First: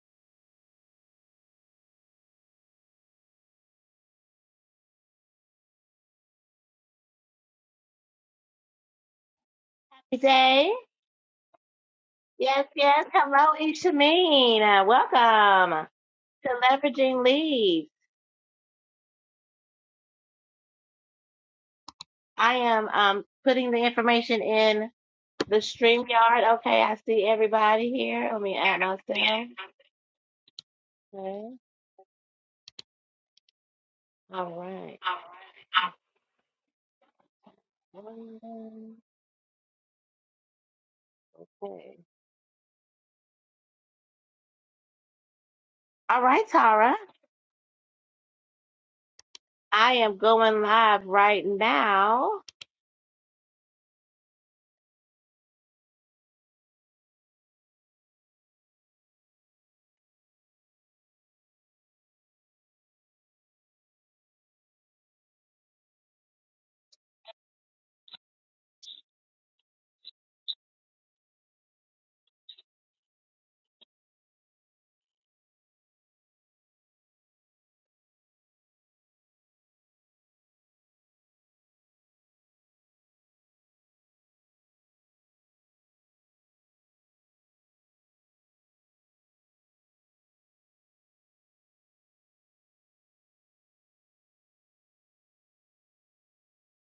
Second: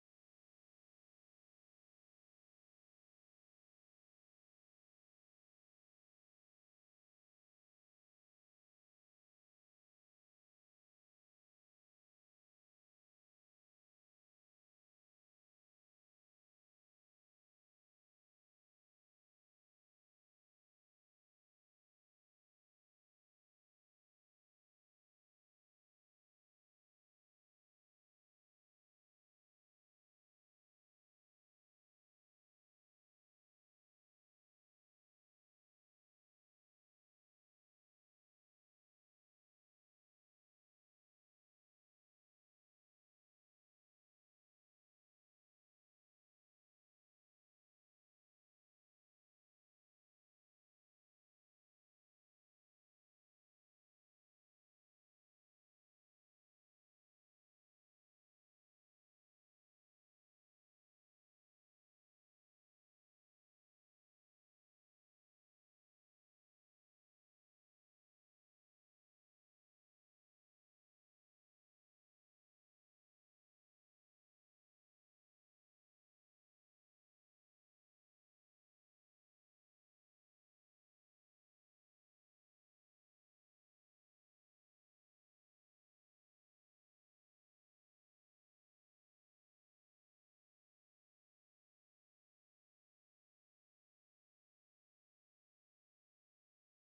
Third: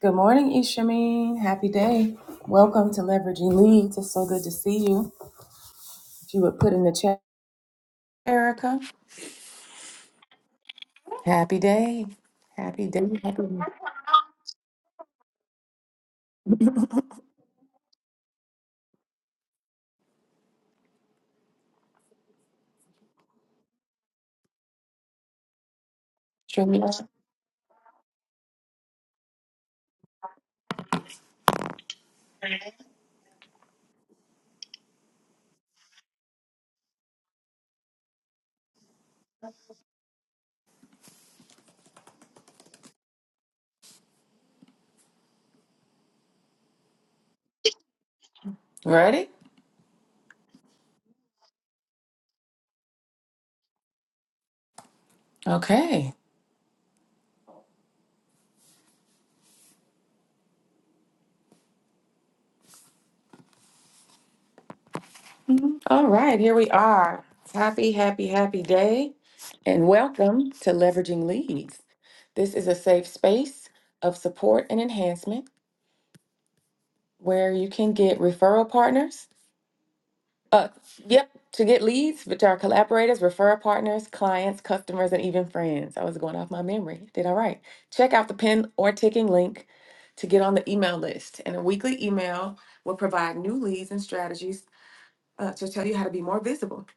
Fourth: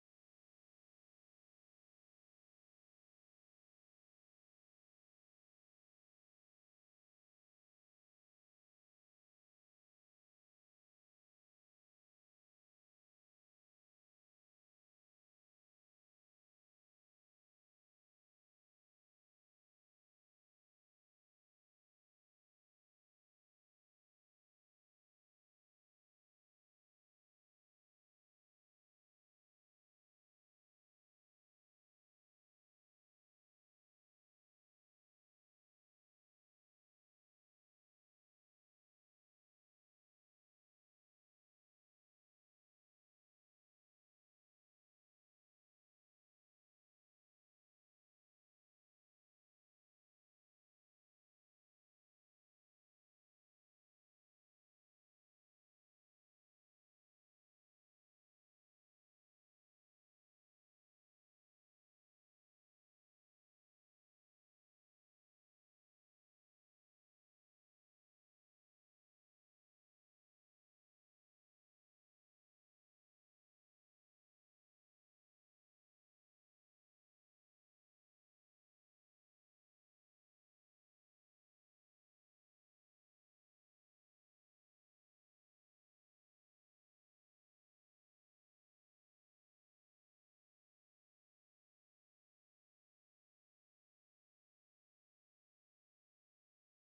Good morning, Ishameen. Happy day. Welcome to Leveraging Leads. It's so good to see you. If you would put in the chat, Erica. Jay. Happy day. Yes, Happy yes. day. Happy Hello, Ishameen. Uh, Welcome to Leveraging Leads. I am um, putting the information in the StreamYard. Okay, I Shemina. see everybody here. Let me add us there. Okay. All right. Okay. All right, Tara. Ready? I am going live right now. Okay. All right. Here we are. Happy, happy, happy day. And welcome to Leveraging Leads. This is a safe space of support and enhancement where you can get referral partners Uh, yep, to get leads, which are collaborators, referral partners, clients, customers, and even friends. I was going off my memory. Did all right. Check out the pin or ticking link to get on the email list. And a weekly email will provide new leads and strategies uh, to tell you how to be more visible.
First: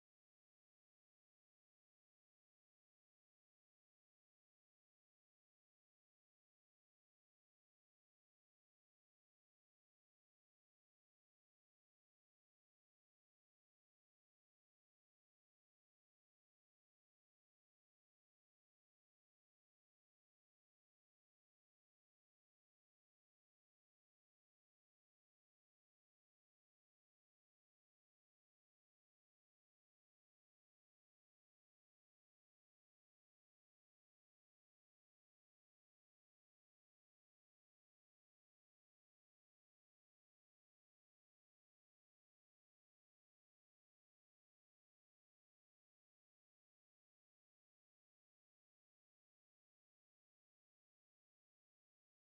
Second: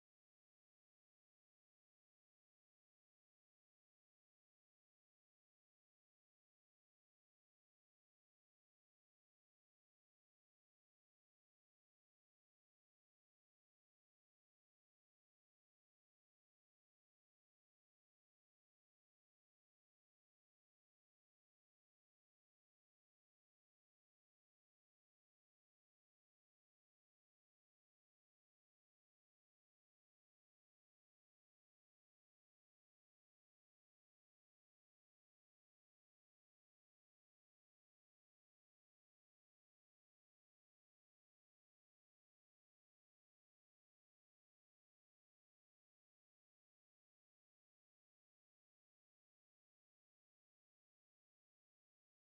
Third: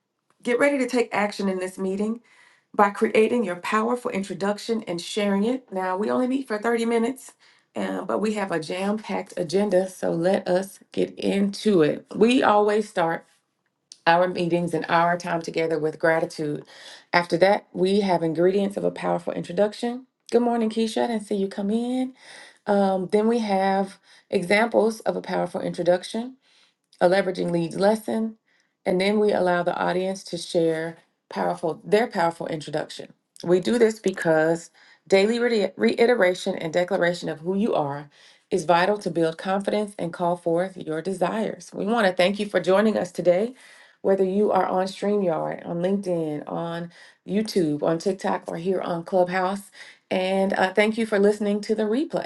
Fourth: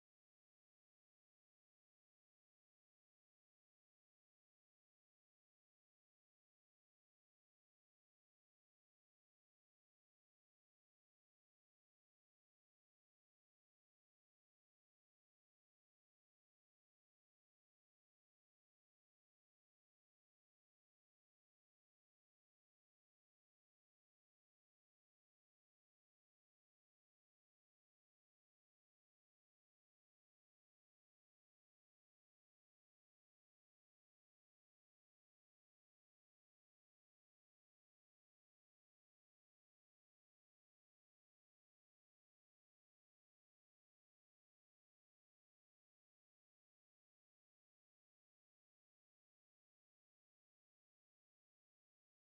Get ready to take action in this meeting by creating your powerful introduction and sharing it. Now, we only meet for 30 minutes. Uh, but we have a jam packed agenda, so let us get into it. We always start our meetings and our time together with gratitude. After that, we have ingredients of a powerful introduction. Good morning, Keisha. I didn't see you come in. Um, then we have examples of a powerful introduction a leveraging leads lesson, and then we allow the audience to share powerful their powerful introduction. We do this because daily re- reiteration and declaration of who you are is vital to build confidence and call forth your desires. We want to thank you for joining us today. Whether you are on StreamYard, on LinkedIn, on YouTube, on TikTok, or here on Clubhouse. And uh, thank you for listening to the replay.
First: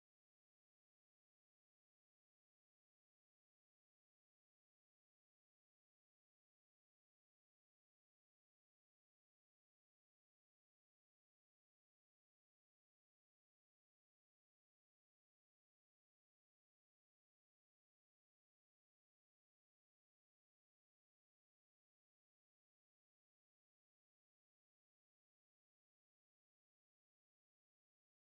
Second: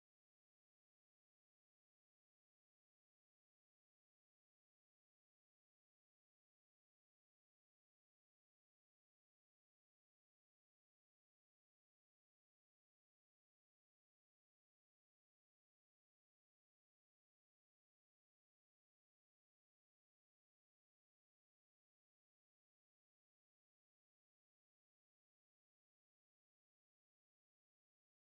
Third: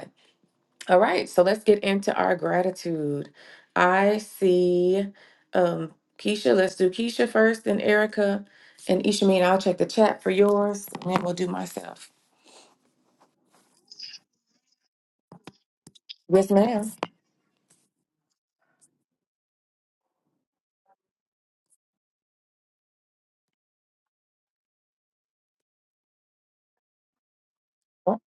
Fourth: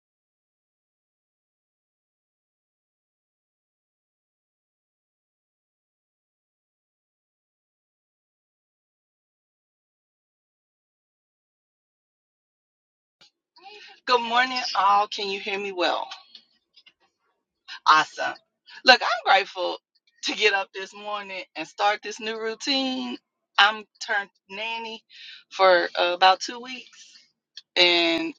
All right, so let's get into our gratitude. I see um Keisha. Let's do Keisha first, then Erica and Ishameen. I'll check the chat for yours, and then we'll do myself. Good morning, all. Can you hear me well? Yes, ma'am. Awesome. Look, I'm grateful to get up this morning and start this new routine. I'm turned nanny for uh, about two weeks, Oh, and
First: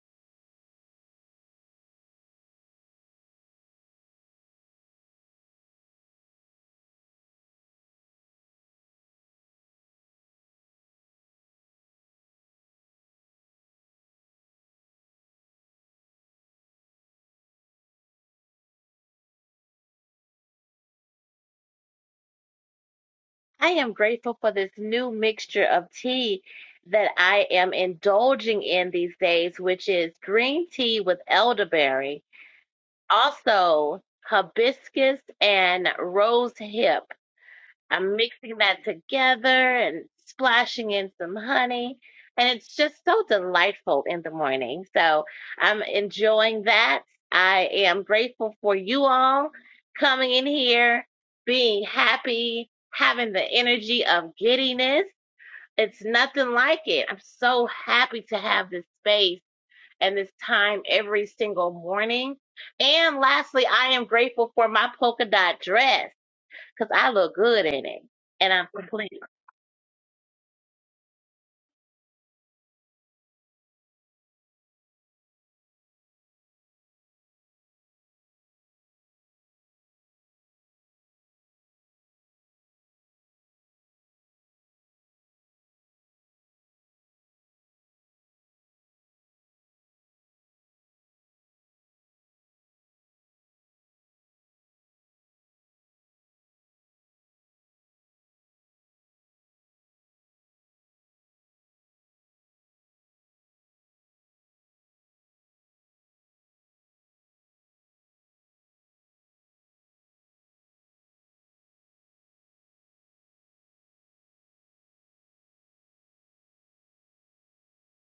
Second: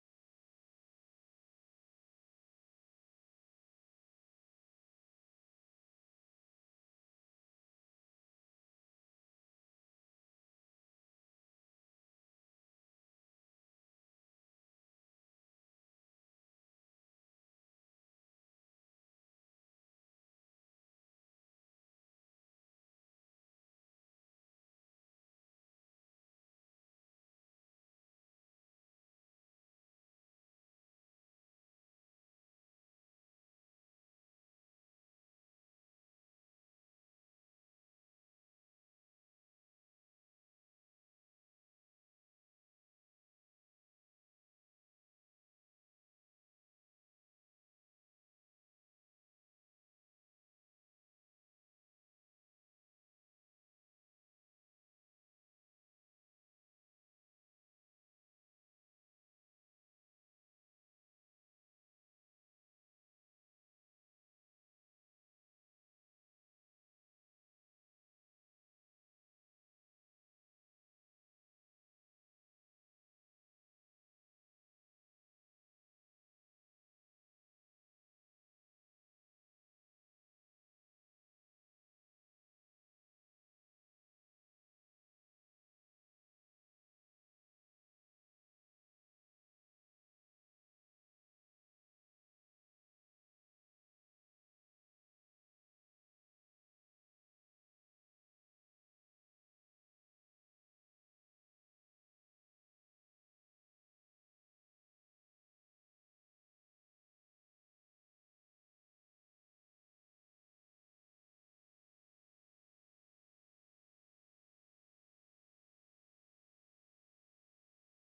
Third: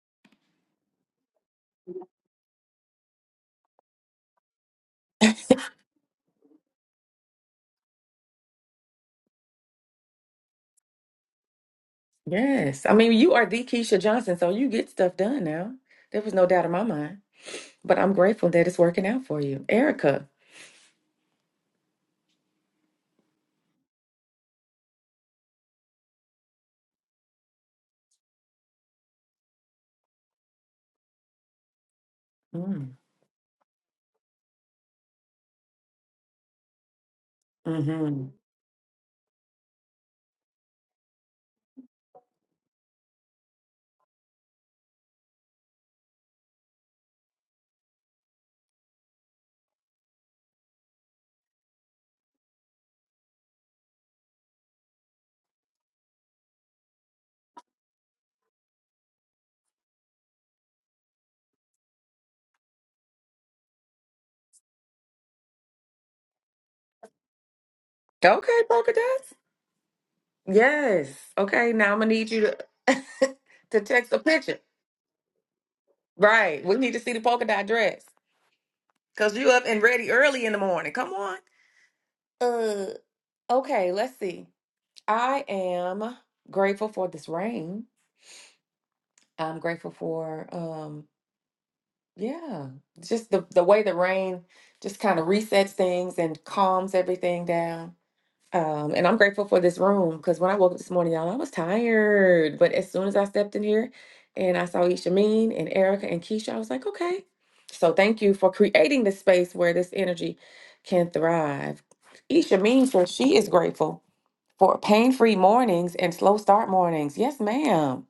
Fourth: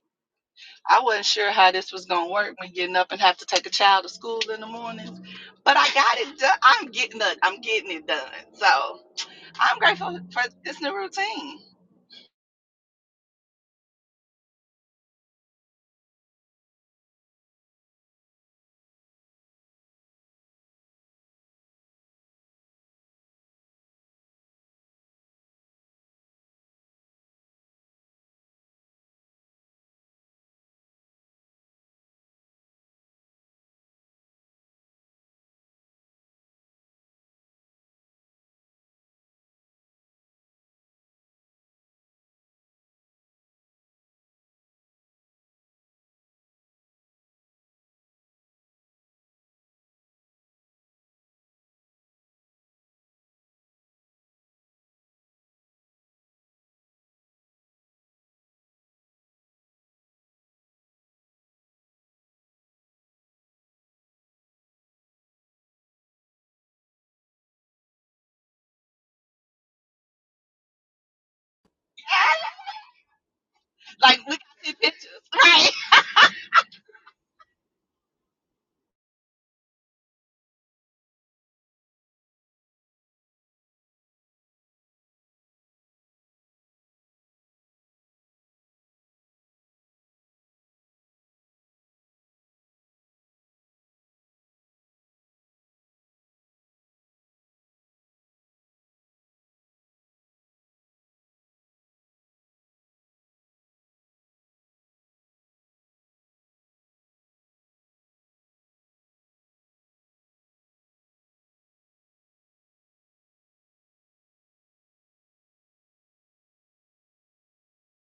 I wasn't sure how this was going to work when getting up and have to take a child to school in the morning. But I got it done. I'm getting it. I'm getting it done. So I'm grateful for this new routine. Yes. I mean, you are the Keisha Johnson, so you get stuff done now. There was no doubt in my mind. But I'm grateful that it's working out for you. Erica. I am grateful for this new mixture of tea that I am indulging in these days, which is green tea with elderberry, Mm. also hibiscus and rose hip. I'm hmm mixing that together and splashing in some honey. And it's just so delightful in the morning. So I'm enjoying that. I am grateful for you all coming in here, being happy, having the energy of giddiness. It's nothing like it. I'm so happy to have this space and this time every single morning. And lastly, I am grateful for my polka dot dress because I look good in it. And Okay, I'm polka complete. dots. Yes. Okay, now I'm gonna need you to to text Like, a we picture. got pictures. Right. Right. We need to see the polka dot dress. Cause you up and ready early in the morning. Come on. Uh okay, let's see. I am grateful for this rain. I'm grateful for um yeah, just the the way the rain just kind of resets things and calms everything down. Um, and I'm grateful for this room because when I woke up this morning, y'all, I was tired. But as soon as I stepped in here and I saw Ishameen and Erica and Keisha, I was like, okay. So thank you for creating this space where this energy can thrive. Ishameen says she is grateful for pain-free mornings and slow start mornings. Yes, ma'am.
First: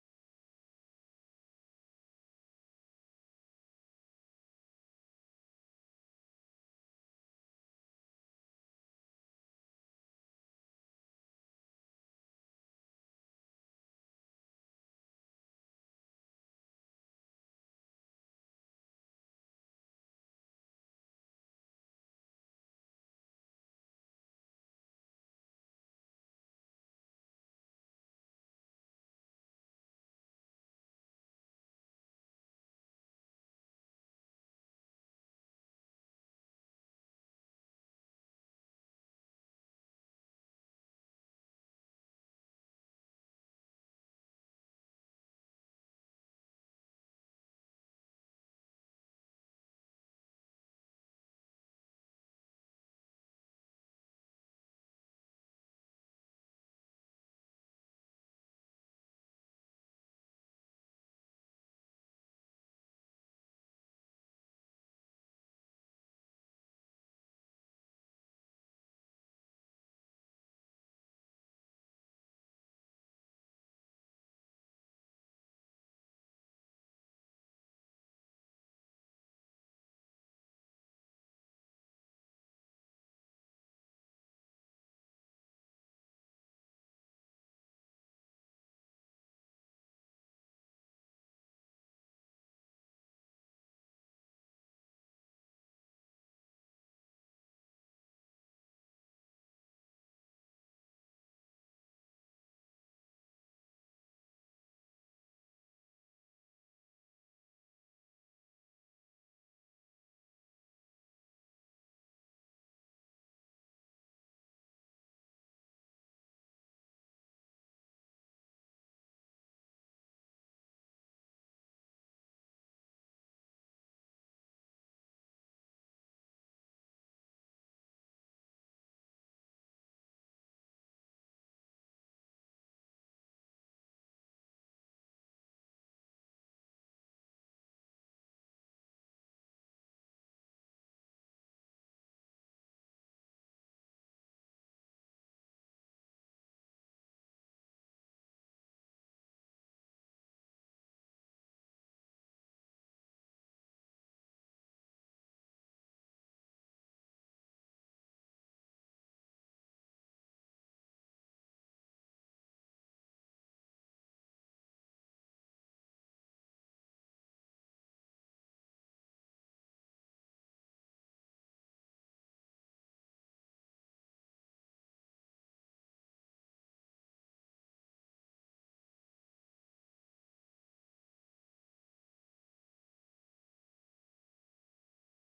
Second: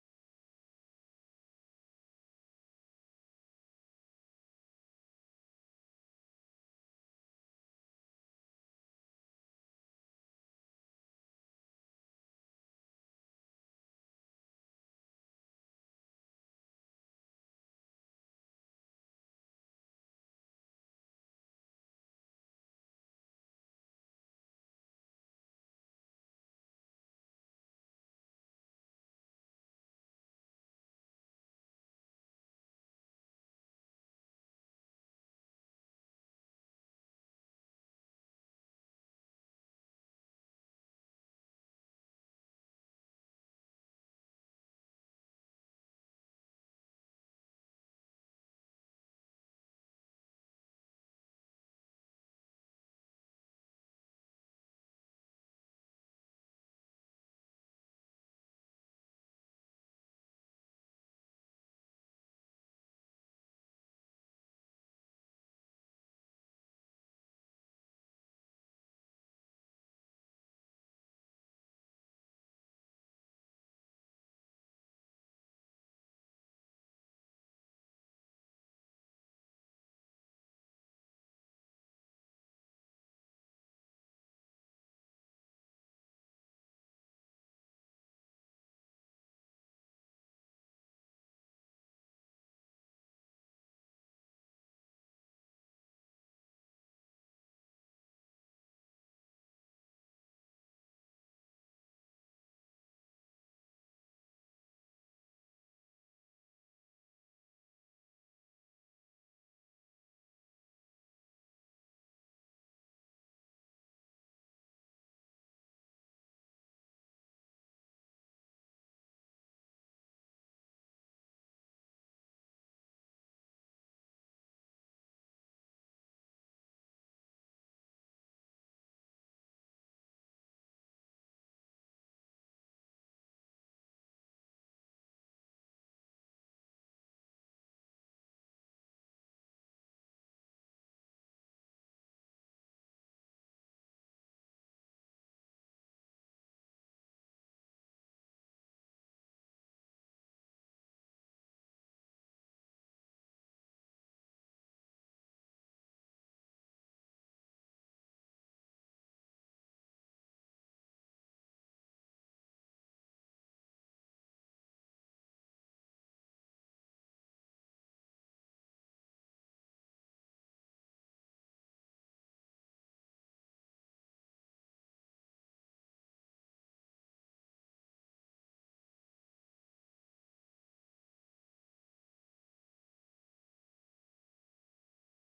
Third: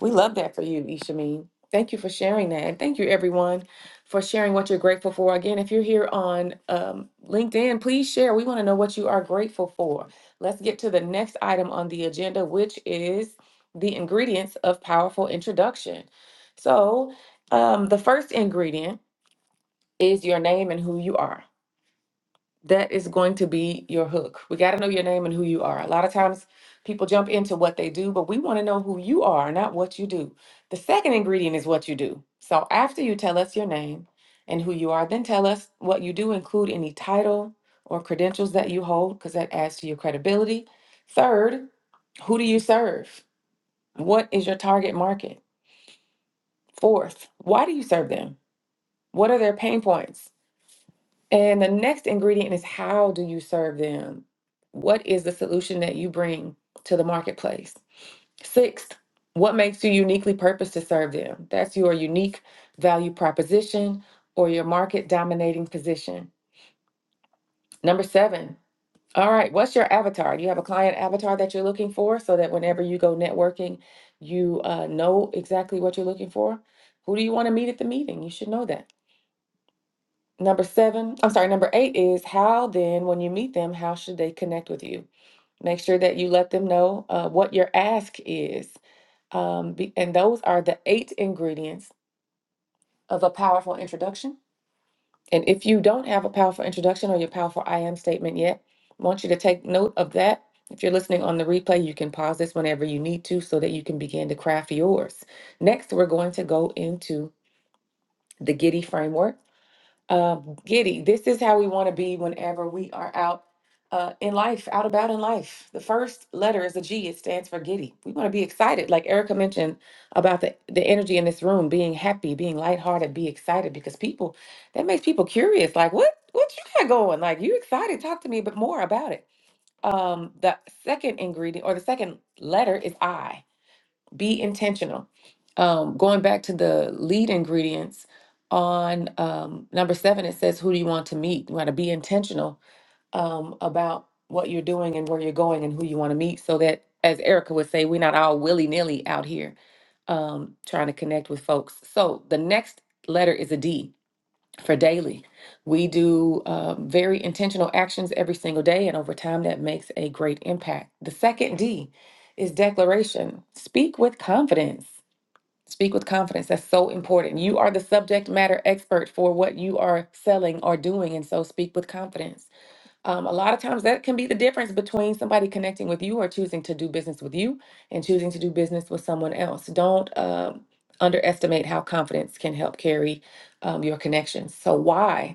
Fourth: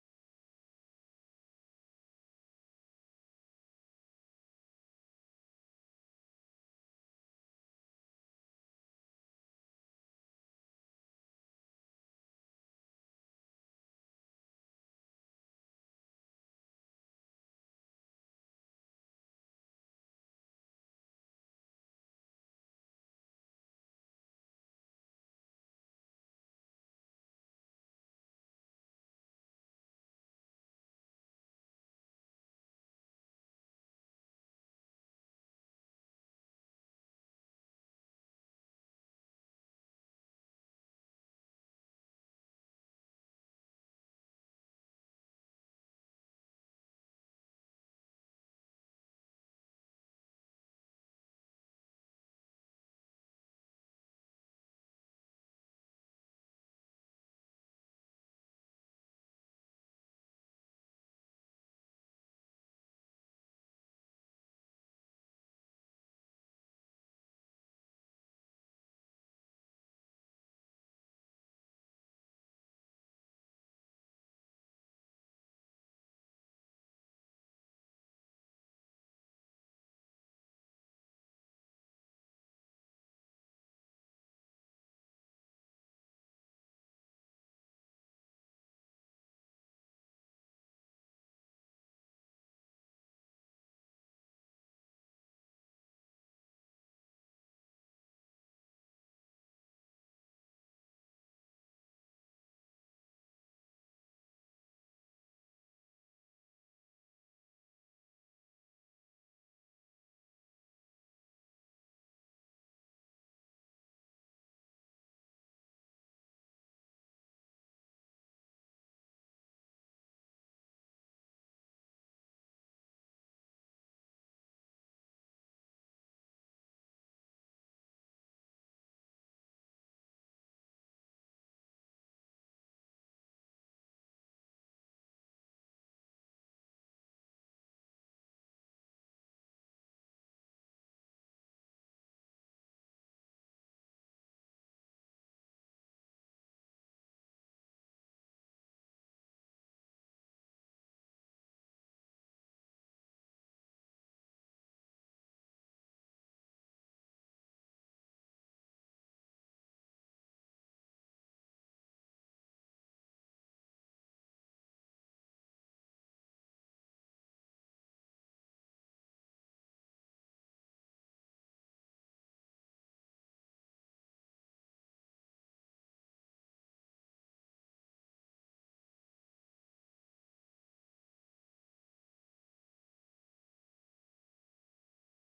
We love that for you, Ishameen. Thank you for sharing that. And thank you, everyone, for sharing what you're grateful for. Again, if you're here on um, LinkedIn, please share. We want to know what you are grateful for. Let's get to the next item on the agenda, which is the ingredients of powerful introduction. So, um, the first ingredient is your name and who you are that is going to be your hook. We got to know your name and who you are. A lot of times people jump into what they do, but we want to know who you are, not what you do. The second ingredient is what you do. So after you tell us your name and who you are, then tell us what you do, include any title or credentials that you hold, because that adds to your credibility. Third, who do you serve? What is your target market? Fourth, why do you serve them? What are their pain points? And the next ingredient is how do you serve them? What is the solution that you bring to the marketplace? Sixth, what makes you uniquely purposed to serve them? That's your unique value proposition or your market dominating position. Number seven, all right, what's your avatar? Do you have a client avatar that you're looking for so that whenever you go networking, you uh, know exactly what you're looking for? Who do you want to meet at the meeting? You should know that. Number seven, I'm sorry, number eight is how then, when you meet them, how should they connect with you? Make sure that you let them know uh, what your ask is. Um, be, and those are the eight ingredients of a powerful introduction. And if you don't have a powerful introduction or your powerful I am statement yet, I want you to take note of that. If you're listening on the replay, you can pause this whenever you need to so that you can begin to craft yours. Next, we're going to go into the Giddy framework. uh, giddy. This is how we want to be whenever we are out uh, in life, out about in life. The first letter is a G. It stands for giddy. We want to be excited, like Erica mentioned about the the energy in this room, being happy, being lighthearted, be excited, because people that makes people curious. Like, what what you got going? Like, you excited? Talk to me a bit more about it. Um, the second ingredient or the second letter is I be intentional. Um, going back to the lead ingredients on um, number seven, it says, Who do you want to meet? You want to be intentional um, about what you're doing and where you're going and who you want to meet so that, as Erica would say, we're not all willy nilly out here um, trying to connect with folks. So the next letter is a D for daily. We do um, very intentional actions every single day, and over time, that makes a great impact. The second D is declaration. Speak with confidence. Speak with confidence. That's so important. You are the subject matter expert for what you are selling or doing, and so speak with confidence. Um, a lot of times that can be the difference between somebody connecting with you or choosing to do business with you and choosing to do business with someone else. Don't um, underestimate how confidence can help carry um, your connections. So, why?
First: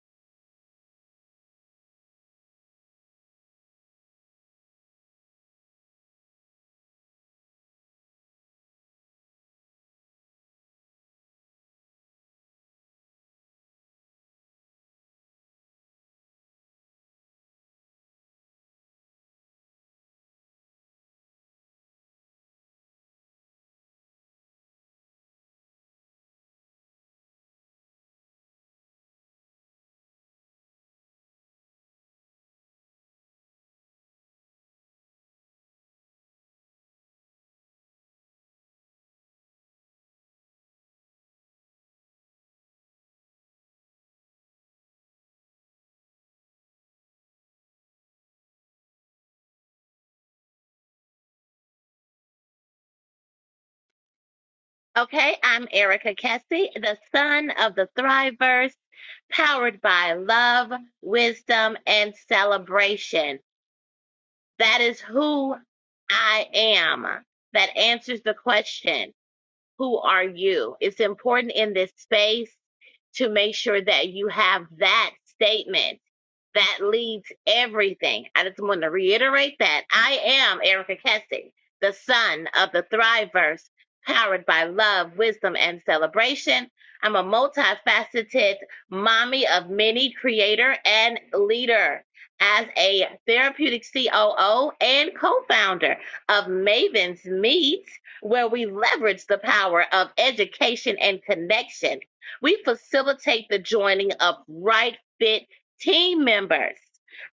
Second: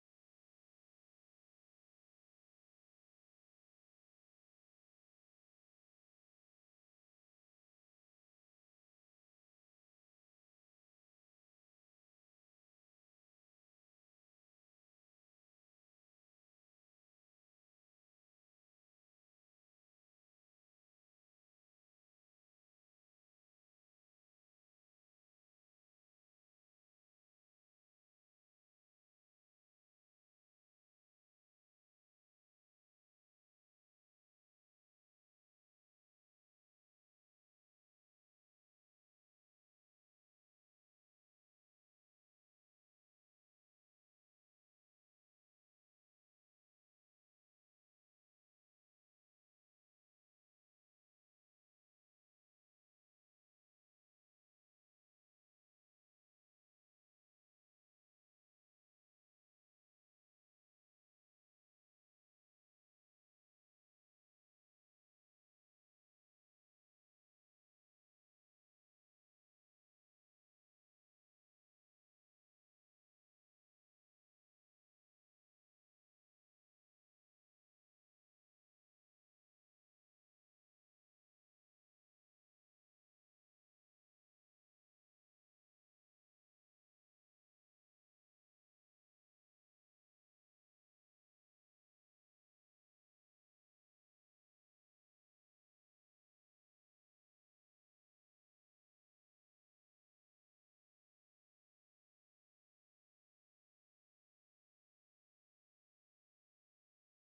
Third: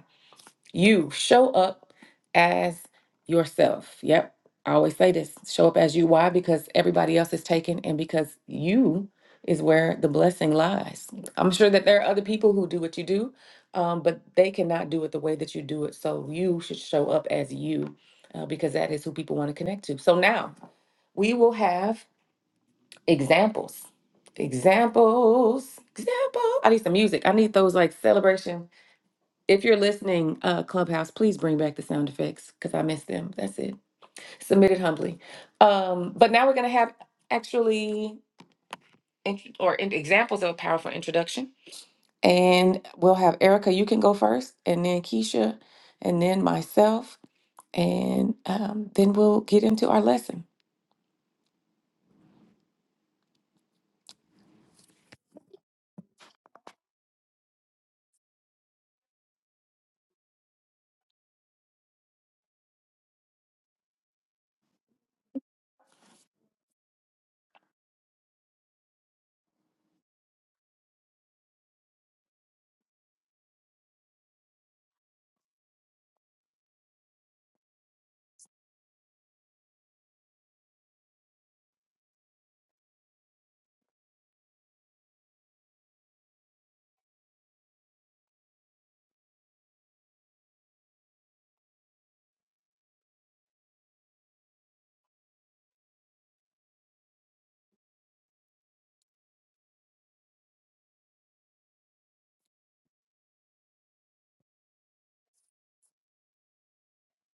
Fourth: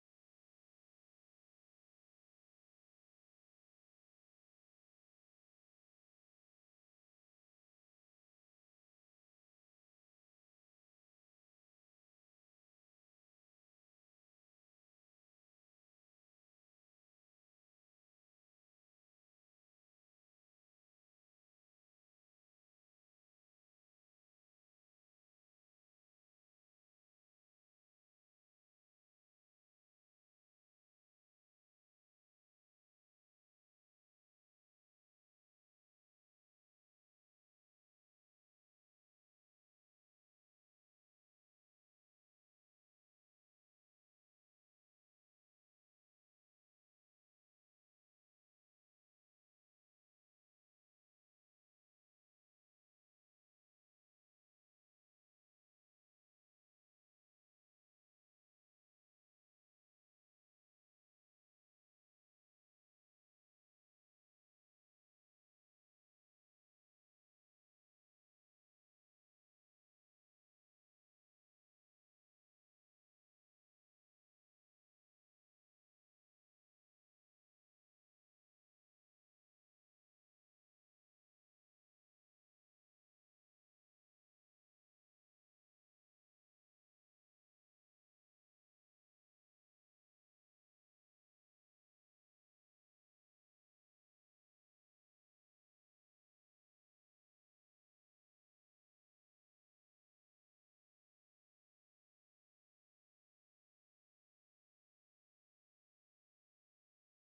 You show up as yourself. Yep. I always say this show up as you. Why? Because everybody else is taken, and because you is where the blessing lies. I'm sure that there are other people who do what you do, um, but they cannot do it the way that you do it. So you should show up as you uh, because that is who people want to connect to. So now we will have examples. Examples. Example. I need some music. I need those like celebration if you're listening, uh, Clubhouse, please bring back the sound effects because I miss them. That's it. Submitted humbly. Um, but now we're going to have actually int- or in- examples of a powerful introduction. And we'll have Erica, you can go first, and then Keisha, and then myself, and um, then we'll get into our lesson. Okay, I'm Erica Kessie, the son of the Thriverse, powered by love, wisdom, and celebration. That is who I am. That answers the question, who are you? It's important in this space to make sure that you have that statement that leads everything. I just want to reiterate that I am Erica Kessing, the son of the Thriveverse, powered by love, wisdom, and celebration. I'm a multifaceted mommy of many creator and leader. As a therapeutic COO and co founder of Maven's Meet, where we leverage the power of education and connection, we facilitate the joining of right fit Team members.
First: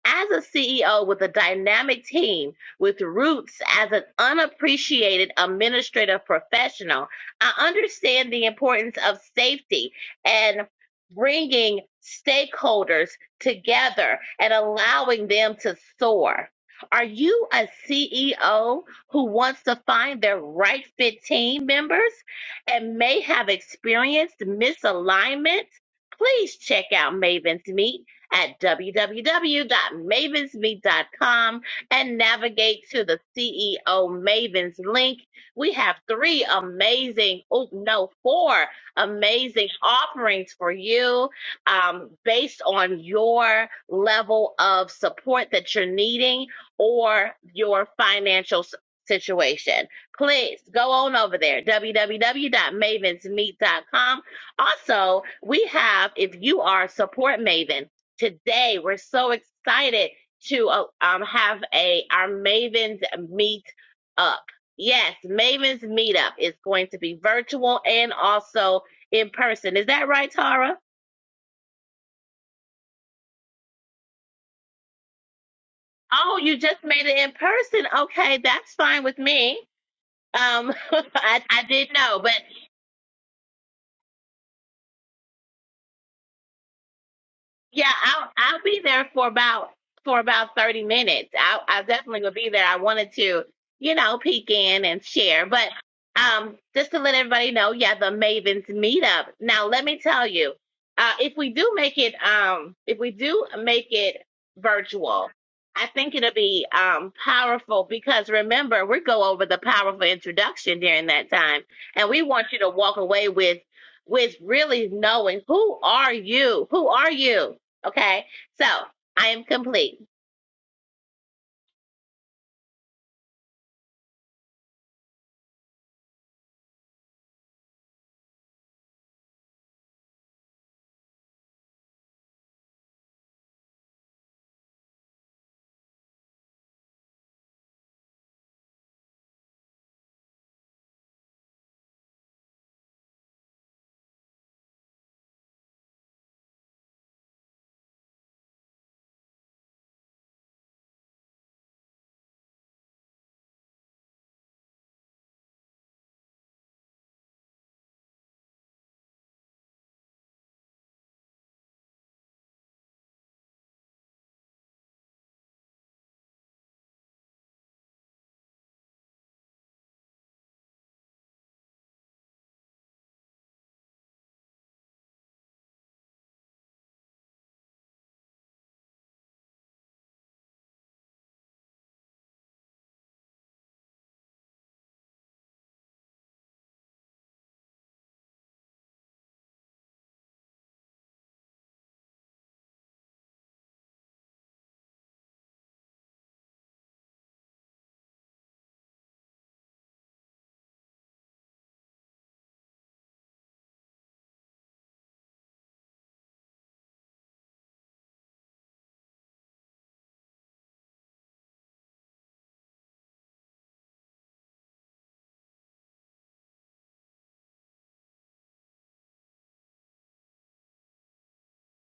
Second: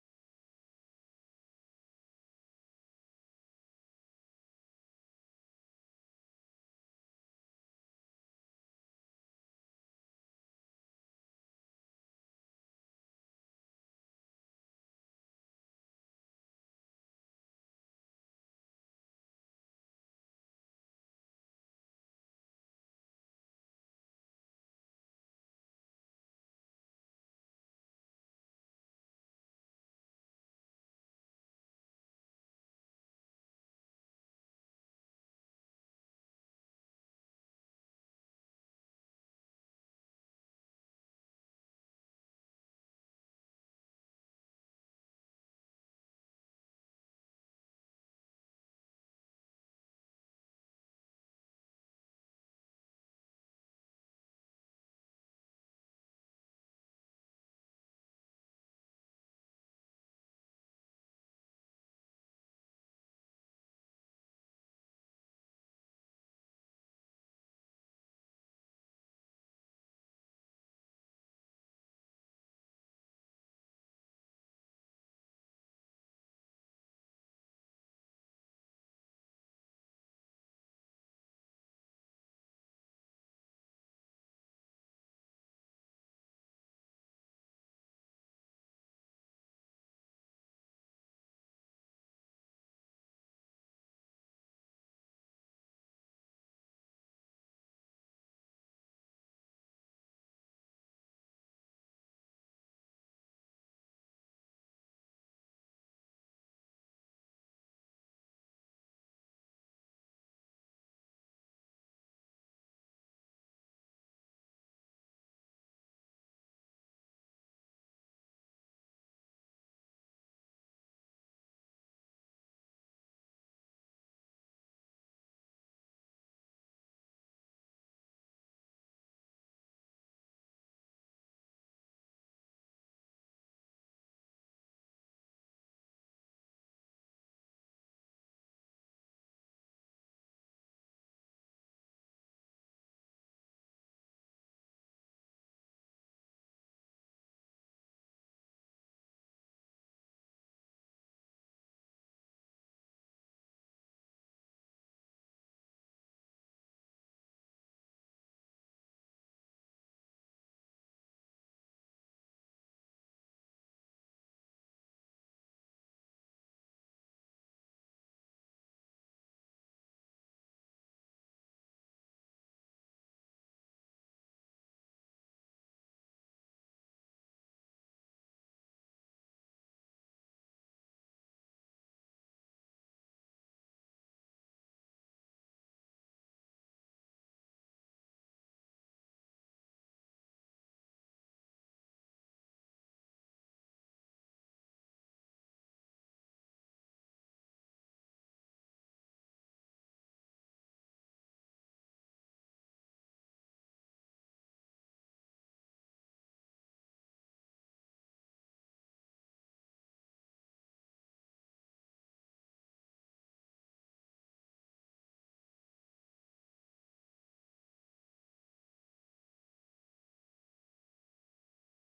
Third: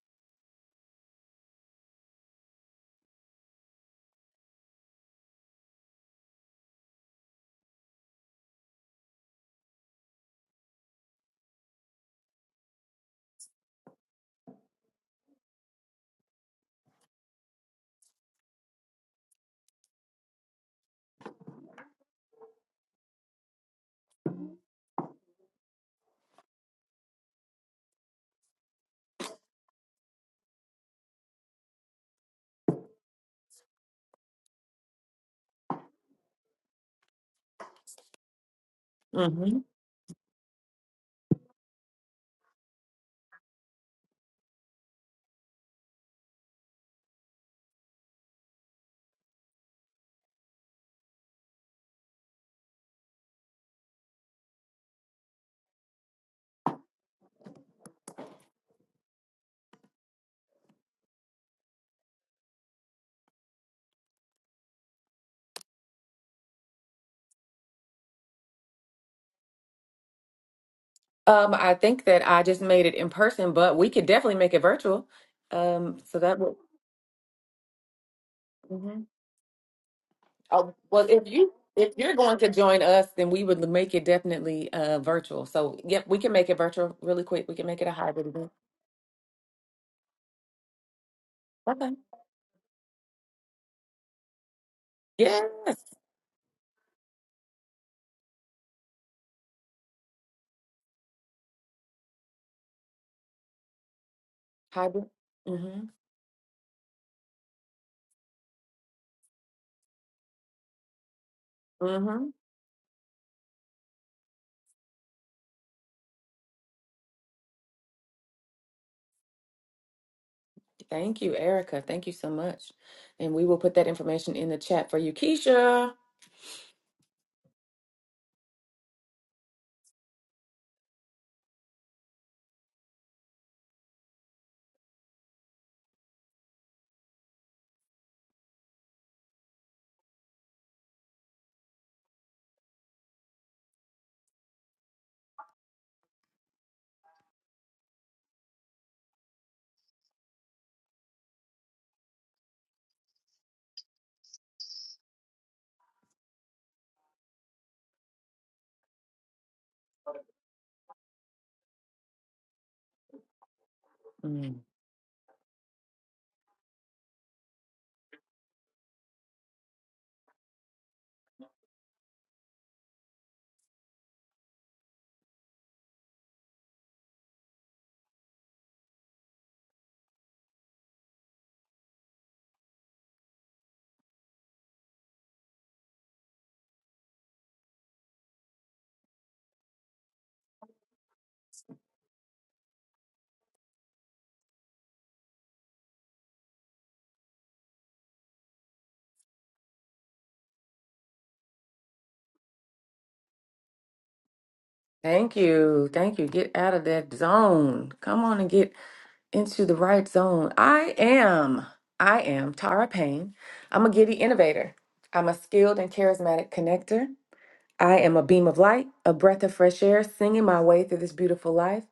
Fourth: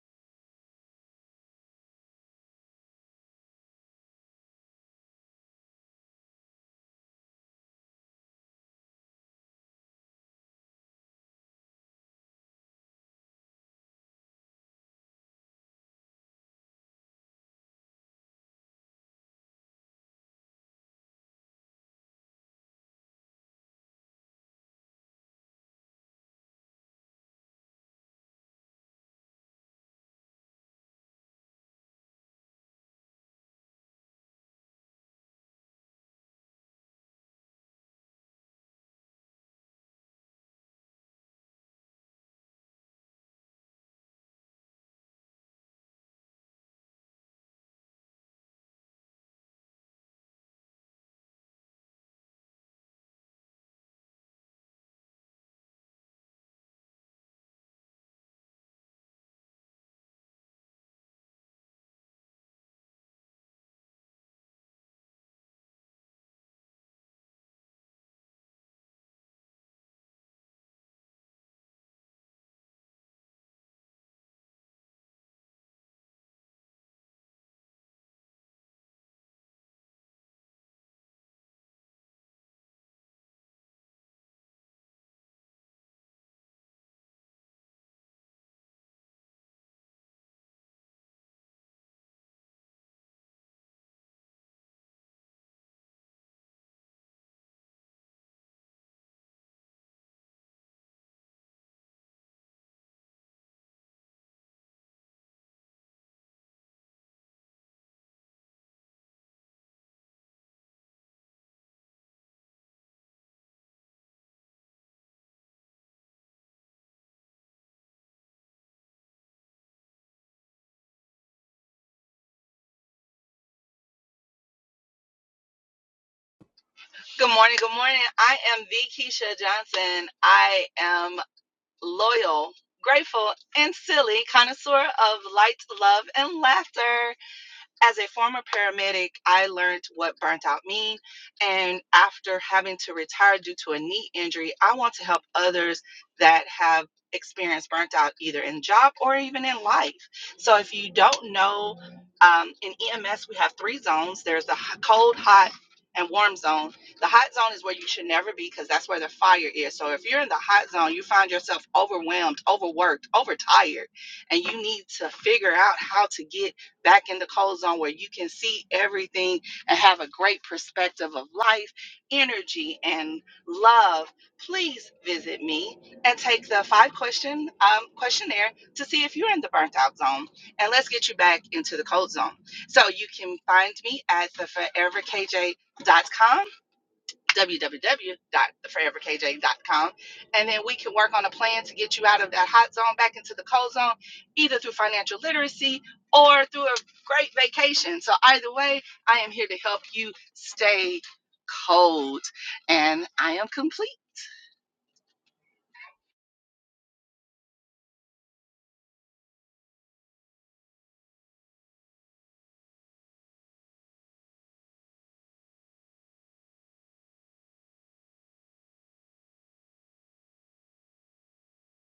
As a CEO with a dynamic team with roots as an unappreciated administrative professional, I understand the importance of safety and bringing stakeholders together and allowing them to soar. Are you a CEO who wants to find their right fit team members and may have experienced misalignment? Please check out Maven's Meet at www.mavensmeet.com and navigate to the CEO Mavens link. We have three amazing, oh no, four hmm amazing offerings for you um, based on your level of support that you're needing or your financial s- situation. Please go on over there, www.mavensmeet.com. Also, we have, if you are a support maven, today. We're so excited to uh, um, have a our Mavens meet up. Yes, Mavens meetup is going to be virtual and also in person. Is that right, Tara? Um, I think that I just made it in person, but we could definitely make it virtual. Um, so Oh, that would. you just made it in person. Okay, that's mm-hmm. fine with me. Um, Oh, well, if I, you I did if you're know, but going to join us, then we would make it definitely uh virtual. So, yep, we can make it virtual really quick. We can make it Yeah, a hybrid I'll event. I'll be there for about for about 30 minutes. I I Okay. definitely will be there. I wanted to, you know, peek in and share. Yes, But um just to let everybody know, yeah, the Mavens meetup. Now let me tell you, uh if we do make it um if we do make it hybrid. virtual, I Mhm. think it'll be um powerful because remember, we go over the powerful introduction during that time and we Mhm. want you to walk away with with really knowing who are you? Who are you? Okay, so I am complete. Thank you, Erica. Thank you so much. And we will put that information in the chat for you, Keisha. Good morning. Good morning. I am V. Keisha Johnson. I am loyal, grateful, and silly connoisseur of light, love, and laughter as a former paramedic, I learned what burnt out mean. And after having to retire due to a knee injury, I want to help others that have experienced burnt out either in job or even in life. So if you don't know, um, in EMS, we have three zones. There's the h- cold, hot, and warm zone. The hot zone is where you should never be because that's where the fire is. So if you're in the hot zone, you find yourself overwhelmed, overworked, overtired, and Mm. you need to figure out how to get back in the cold zone where you can see everything and have a great perspective of life, energy, and love, please visit me and take the five question um, questionnaire to see if you're in the burnt out zone. And let's get you back into the cold zone. So you can find me at the foreverkj.com www.theforeverkj.com. And then we can work on a plan to get you out of that hot zone back into the cold zone, either through financial literacy or through a great vacation. So, either way, I am here to help you stay cold. And I am complete. Thank you. Thank you. Get out of that zone. Come on and get into the right zone. I am. I am Tara Payne. I'm a giddy innovator. I'm a skilled and charismatic connector. I am a beam of light, a breath of fresh air, singing my way through this beautiful life.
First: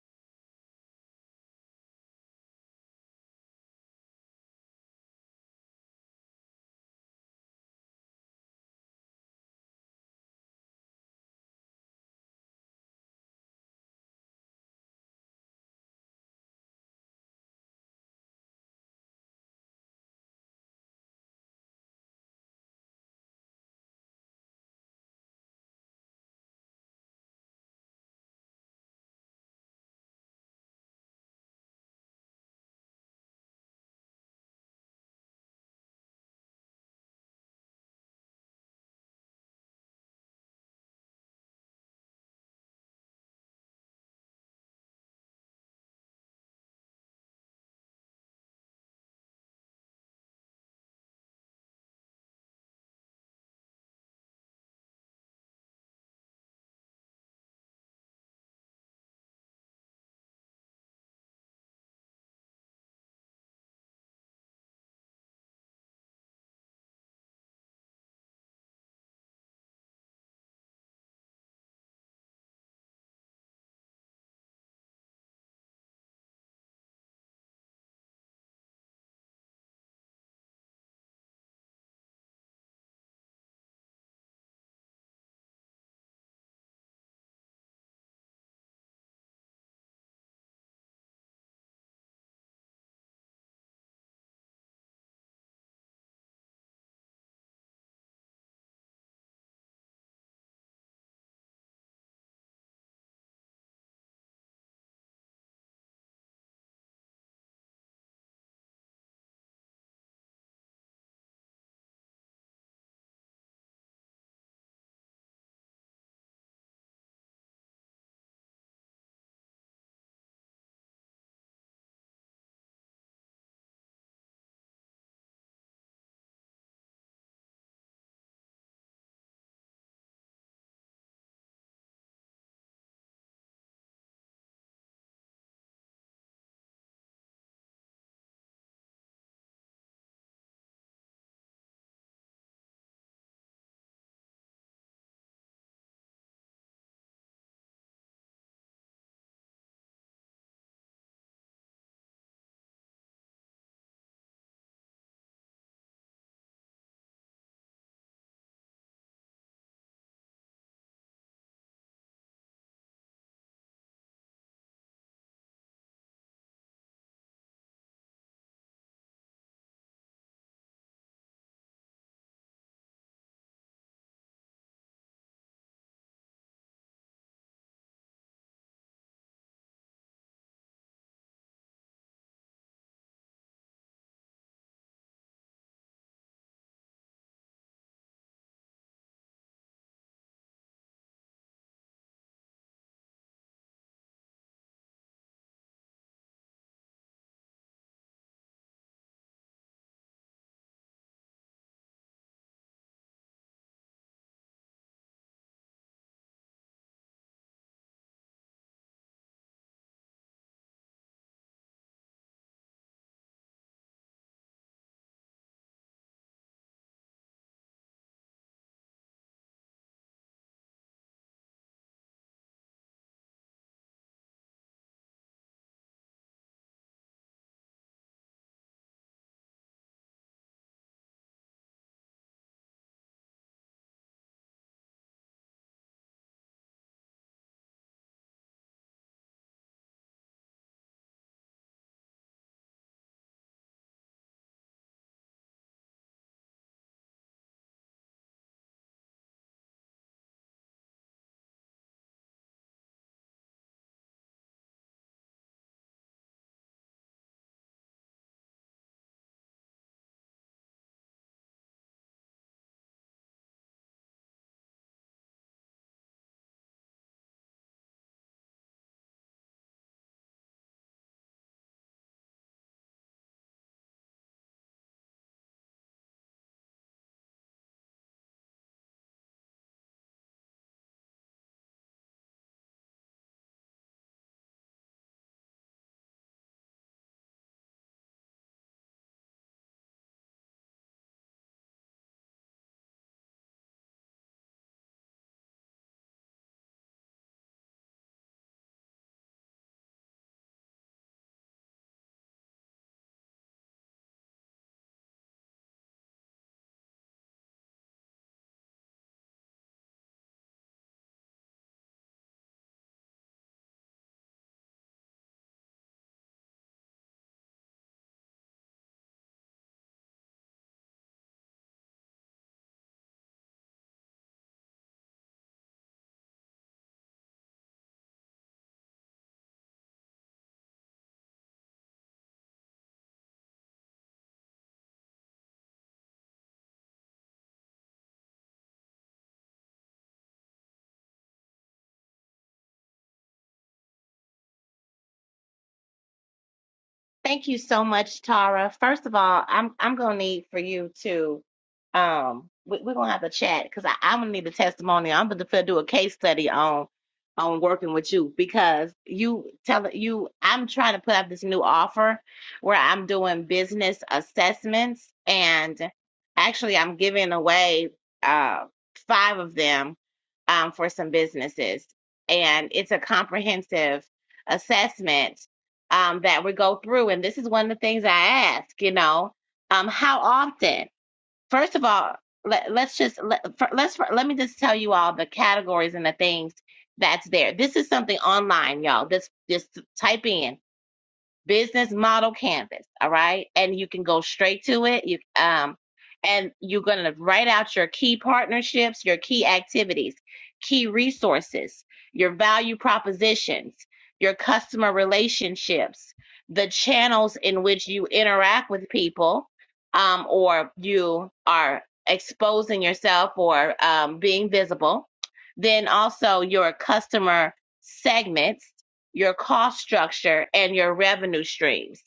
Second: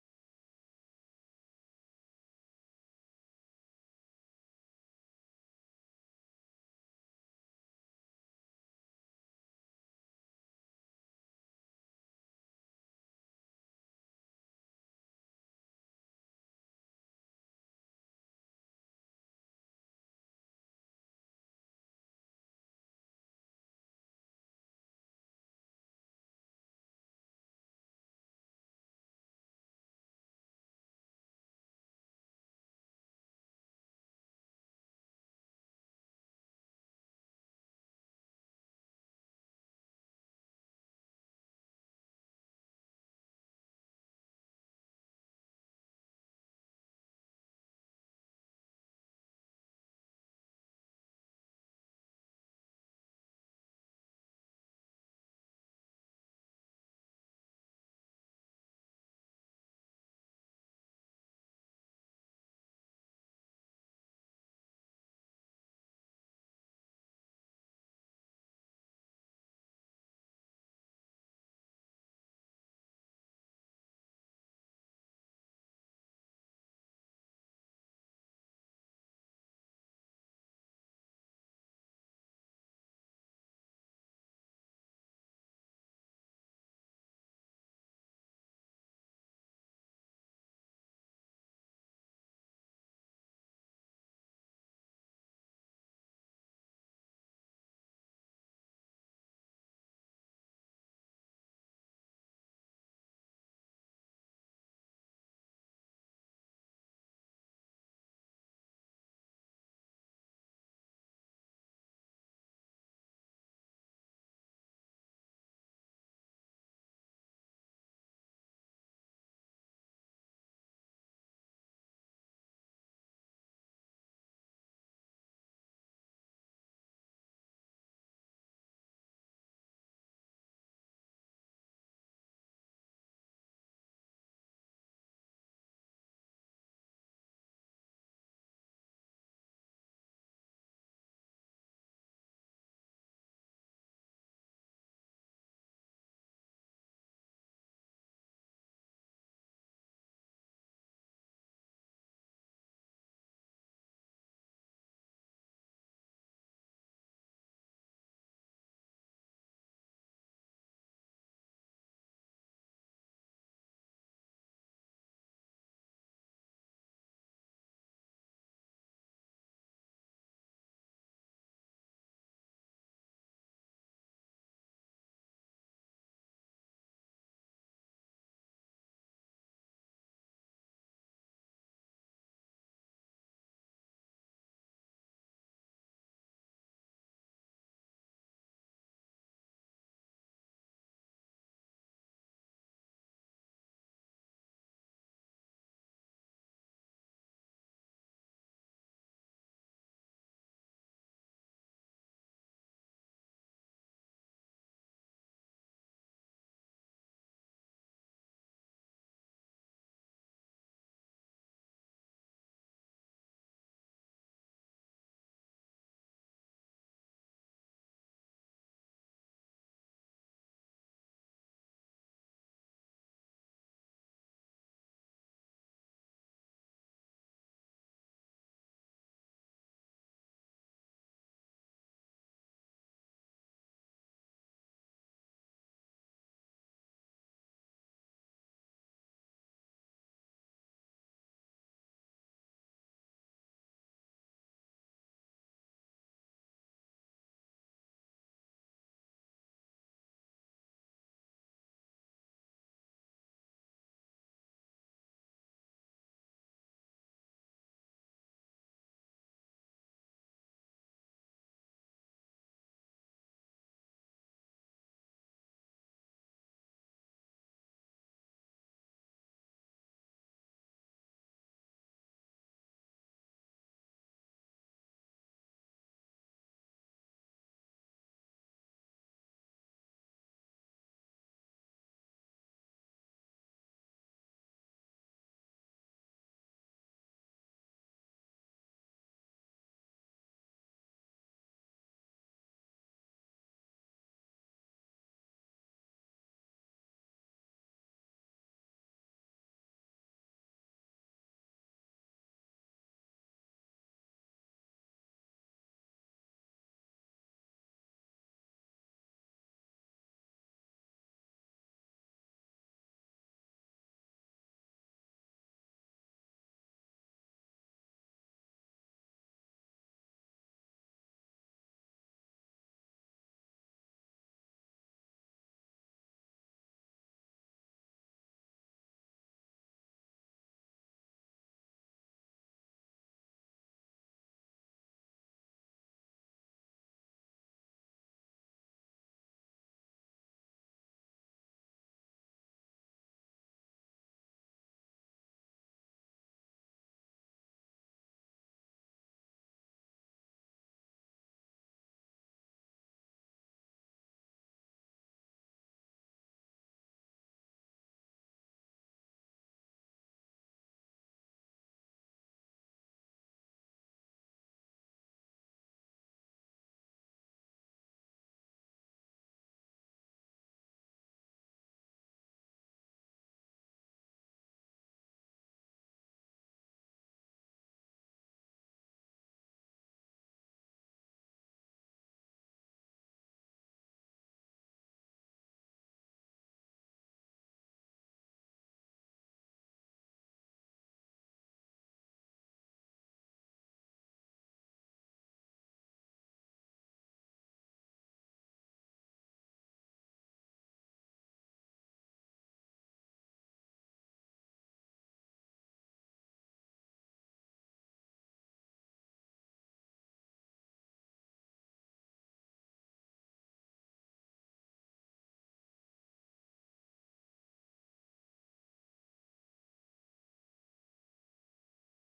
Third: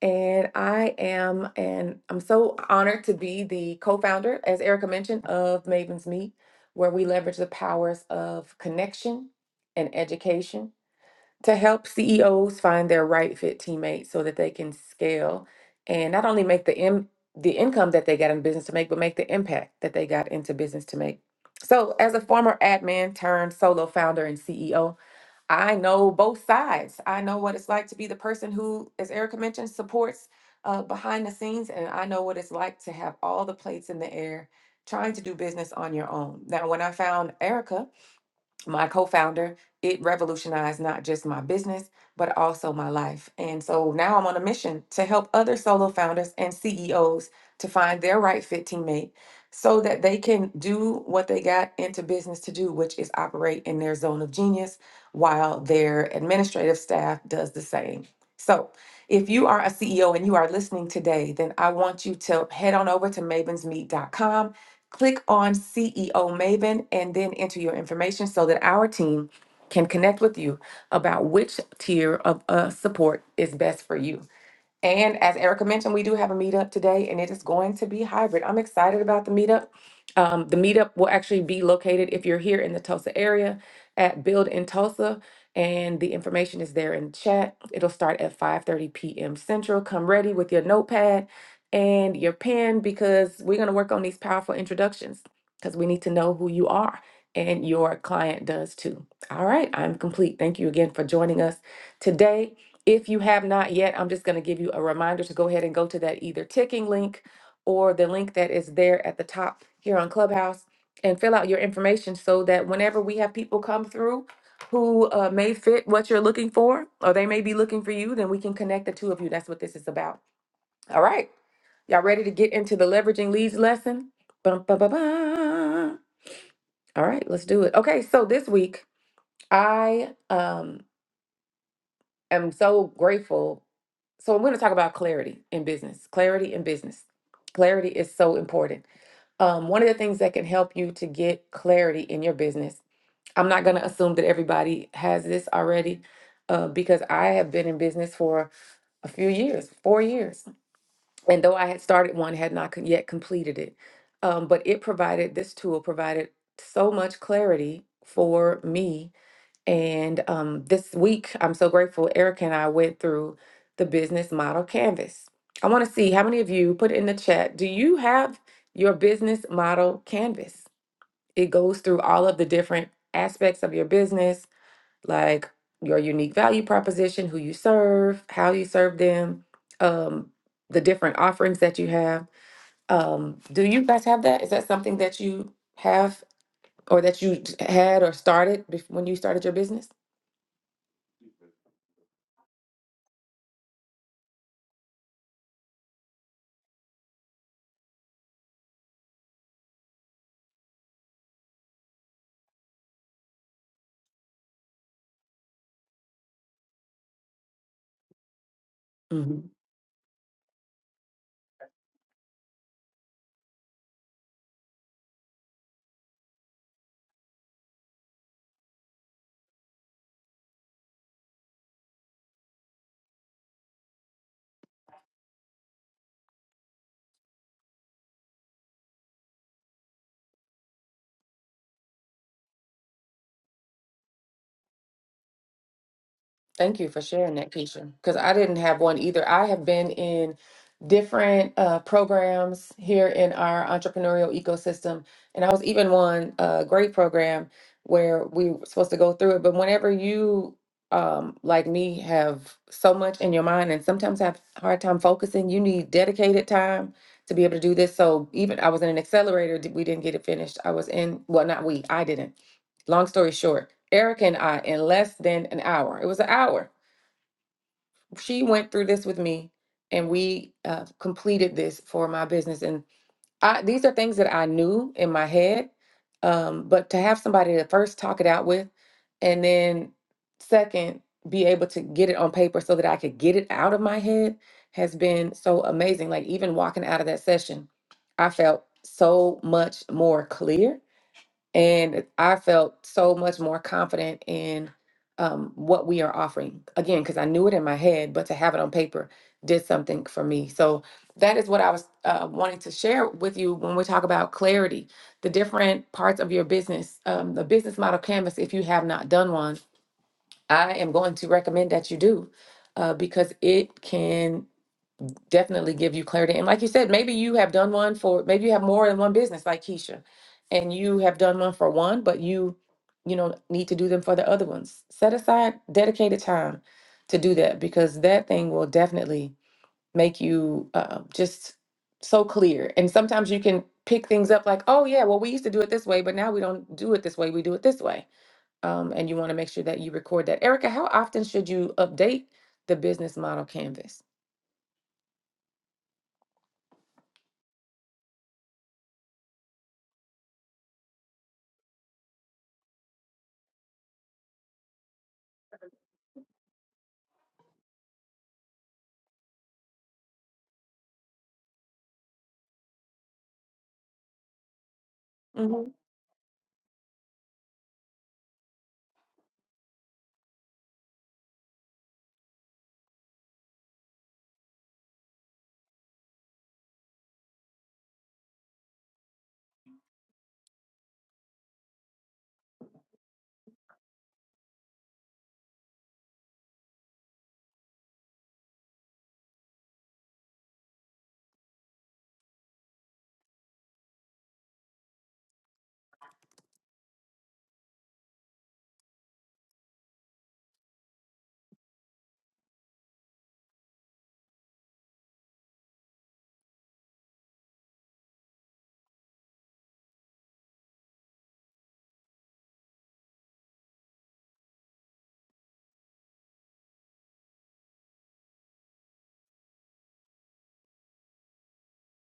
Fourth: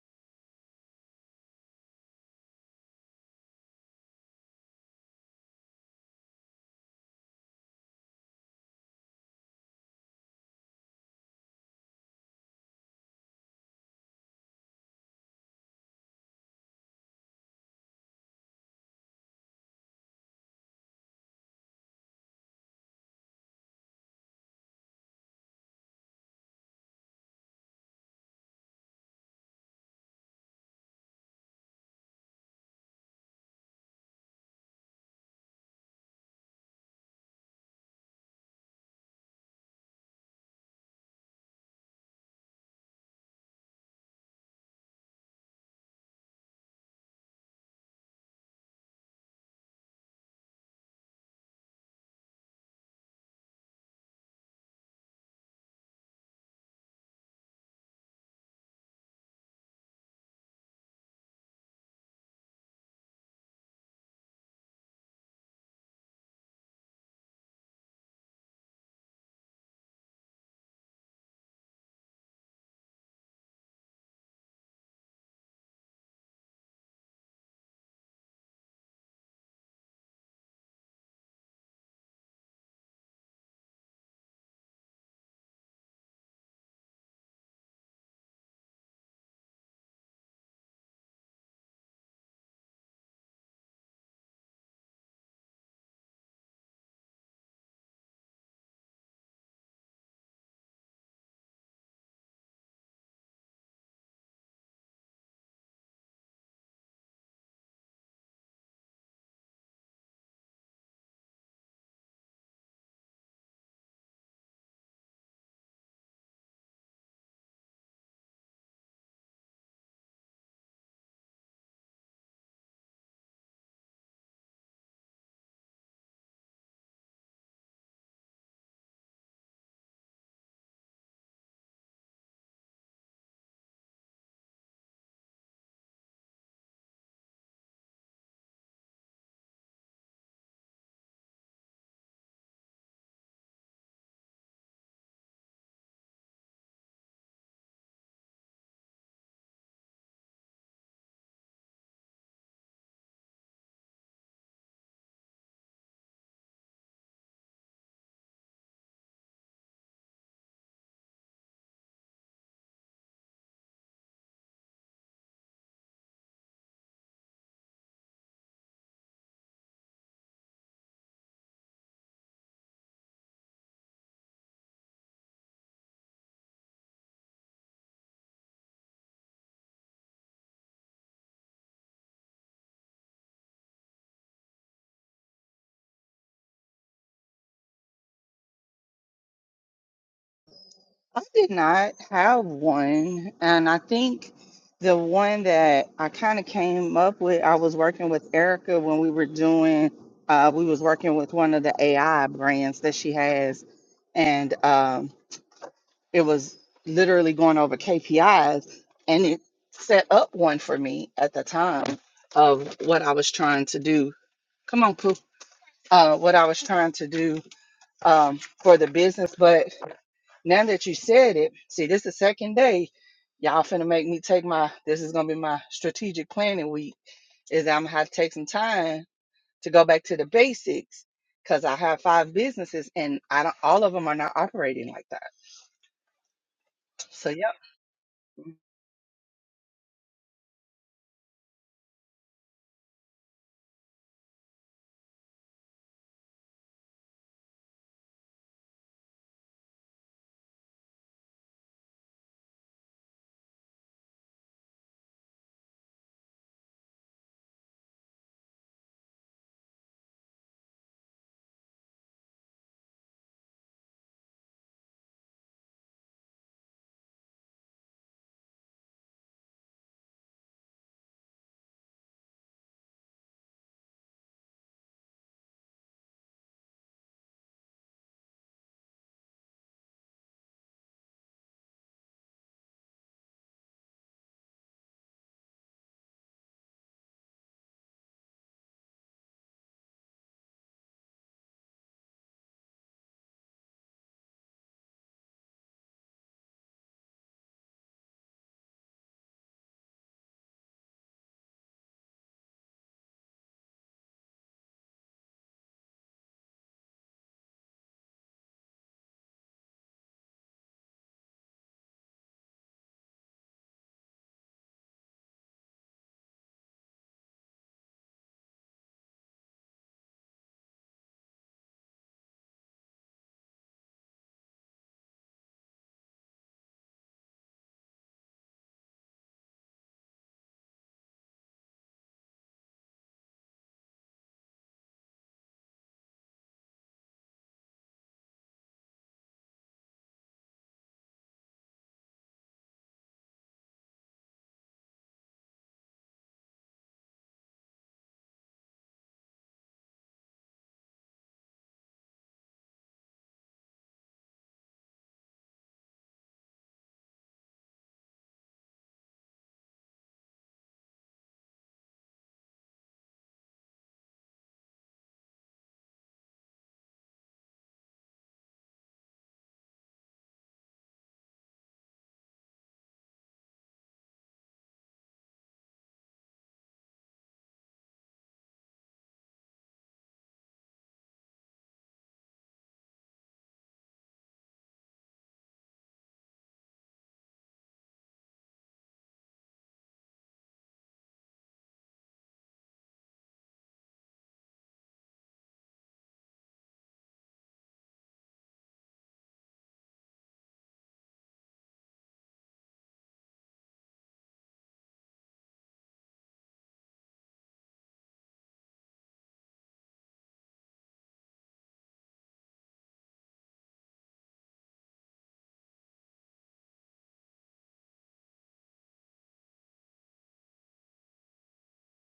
And I am, and I'm so honored to be the co founder, as Erica mentioned, of Maven's Meet, where we leverage the powers of connection and education to help CEOs find their right fit teammates so that they can scale and not only make the, Im- the income that they got in business to make, but make the impact that they got into business to make. So, as a former admin turned solo founder and CEO, I know both sides. I know what it's like to be the person who, as Erica mentioned, supports uh, behind the scenes, and I know what it's like to have all the plates in the air trying to do business on your own. Now, when I found Erica, my co-founder it revolutionized not just my business but also my life and so now i'm on a mission to help other solo founders and ceos to find their right fit teammate so that they can do what they got into business to do which is operate in their zone of genius while their administrative staff does the same so if you are a ceo and you are listening today then i want you to head on over to mavensmeet.com Click on CEO Maven and then enter your information so that our team can connect with you about which tier of uh, support is best for you. And as Erica mentioned, we do have a meetup today and it is going to be hybrid. I'm excited about the meetup. Um, the meetup will actually be located if you're here in the Tulsa area at Build in Tulsa. And the information is there in chat. It'll start at 5:30 p.m. Central. Come ready with your notepad and your pen because we're going to work on these powerful introductions because we need to know who you are and your client does too. All right, I'm complete. Thank you again for joining us today if you have not yet, I'm just going to give you a reminder to go ahead and go to that either ticking link or the link that is there at the top here on Clubhouse and fill out your information so that whenever we have people come through who uh, may fit what you're looking for or they may be looking for you, then we can connect the two of you. That's what this is about. All right. Y'all ready to get into the leveraging leads lesson? Bum, ba, ba, ba. All right, let's do it. Okay, so this week I um am so grateful. So I'm going to talk about clarity in business. Clarity in business. Clarity is so important. Um, one of the things that can help you to get clarity in your business. I'm not going to assume that everybody has this already, uh, because I have been in business for a few years, four years, and though I had started one, had not con- yet completed it. Um, but it provided this tool provided so much clarity for me and um, this week, I'm so grateful Erica and I went through the business model canvas. I want to see how many of you put it in the chat. Do you have your business model canvas? It goes through all of the different aspects of your business, like your unique value proposition, who you serve, how you serve them, um, the different offerings that you have. Um, do you guys have that? Is that something that you have or that you had or started bef- when you started your business? I did not have one. And I think the one that I kind of came up with, I was working with Erica when we were doing, uh, we was working with one of the AI brands that she has. And um, it was literally going over KPIs and it set up one for me at the time of what I was trying to do. Come on, Pooh. Uh, what I was trying to do um, for the business. Now that you said it, see, this the second day. Y'all finna make me take my, this is gonna be my strategic planning week, is that I'm gonna have to take some time to go back to the basics because I have five businesses and I don't, all of them are not operating like that. Thank you for So, sharing that, yep, Keisha, because I didn't have one either. I have been in different uh, programs here in our entrepreneurial ecosystem, and I was even one uh, great program where we were supposed to go through it. But whenever you, um, like me, have so much in your mind and sometimes have a hard time focusing, you need dedicated time to be able to do this. So even I was in an accelerator, d- we didn't get it finished. I was in, well, not we, I didn't. Long story short. Erica and I in less than an hour. It was an hour. She went through this with me, and we uh, completed this for my business. And I, these are things that I knew in my head, um, but to have somebody to first talk it out with, and then second, be able to get it on paper so that I could get it out of my head has been so amazing. Like even walking out of that session, I felt so much more clear and I felt so much more confident in um, what we are offering. Again, because I knew it in my head, but to have it on paper did something for me. So that is what I was uh, wanting to share with you when we talk about clarity, the different parts of your business, um, the business model canvas. If you have not done one, I am going to recommend that you do uh, because it can definitely give you clarity. And like you said, maybe you have done one for, maybe you have more than one business like Keisha, and you have done one for one, but you, you know, need to do them for the other ones. Set aside dedicated time to do that because that thing will definitely make you uh, just so clear. And sometimes you can pick things up like, oh, yeah, well, we used to do it this way, but now we don't do it this way. We do it this way um, and you want to make sure that you record that. Erica, how often should you update the business model canvas? Thank you so much, Tara. First of all, I'm I'm gonna need for you to um we, we're gonna have to chat because I I'm gonna need a testimony. I'm gonna have to do a case study on on working with you because you tell you I'm trying to put up this new offer where I'm doing business assessments Mhm. and actually I'm giving away uh five of them um for some businesses and it's a comprehensive assessment um, that we go through. And this is one of the things I ask, you know, um, how often? First of all, let, let's just let, fir- let's fir- let me just tell you all the categories and the things that's there. This is something online, y'all. Just just type in business model canvas all right and you can go straight to it you um and you're going to write out your key partnerships your key activities key resources your value propositions your customer relationships the channels in which you interact with people um, or you are exposing yourself or um, being visible then also your customer segments your cost structure and your revenue streams.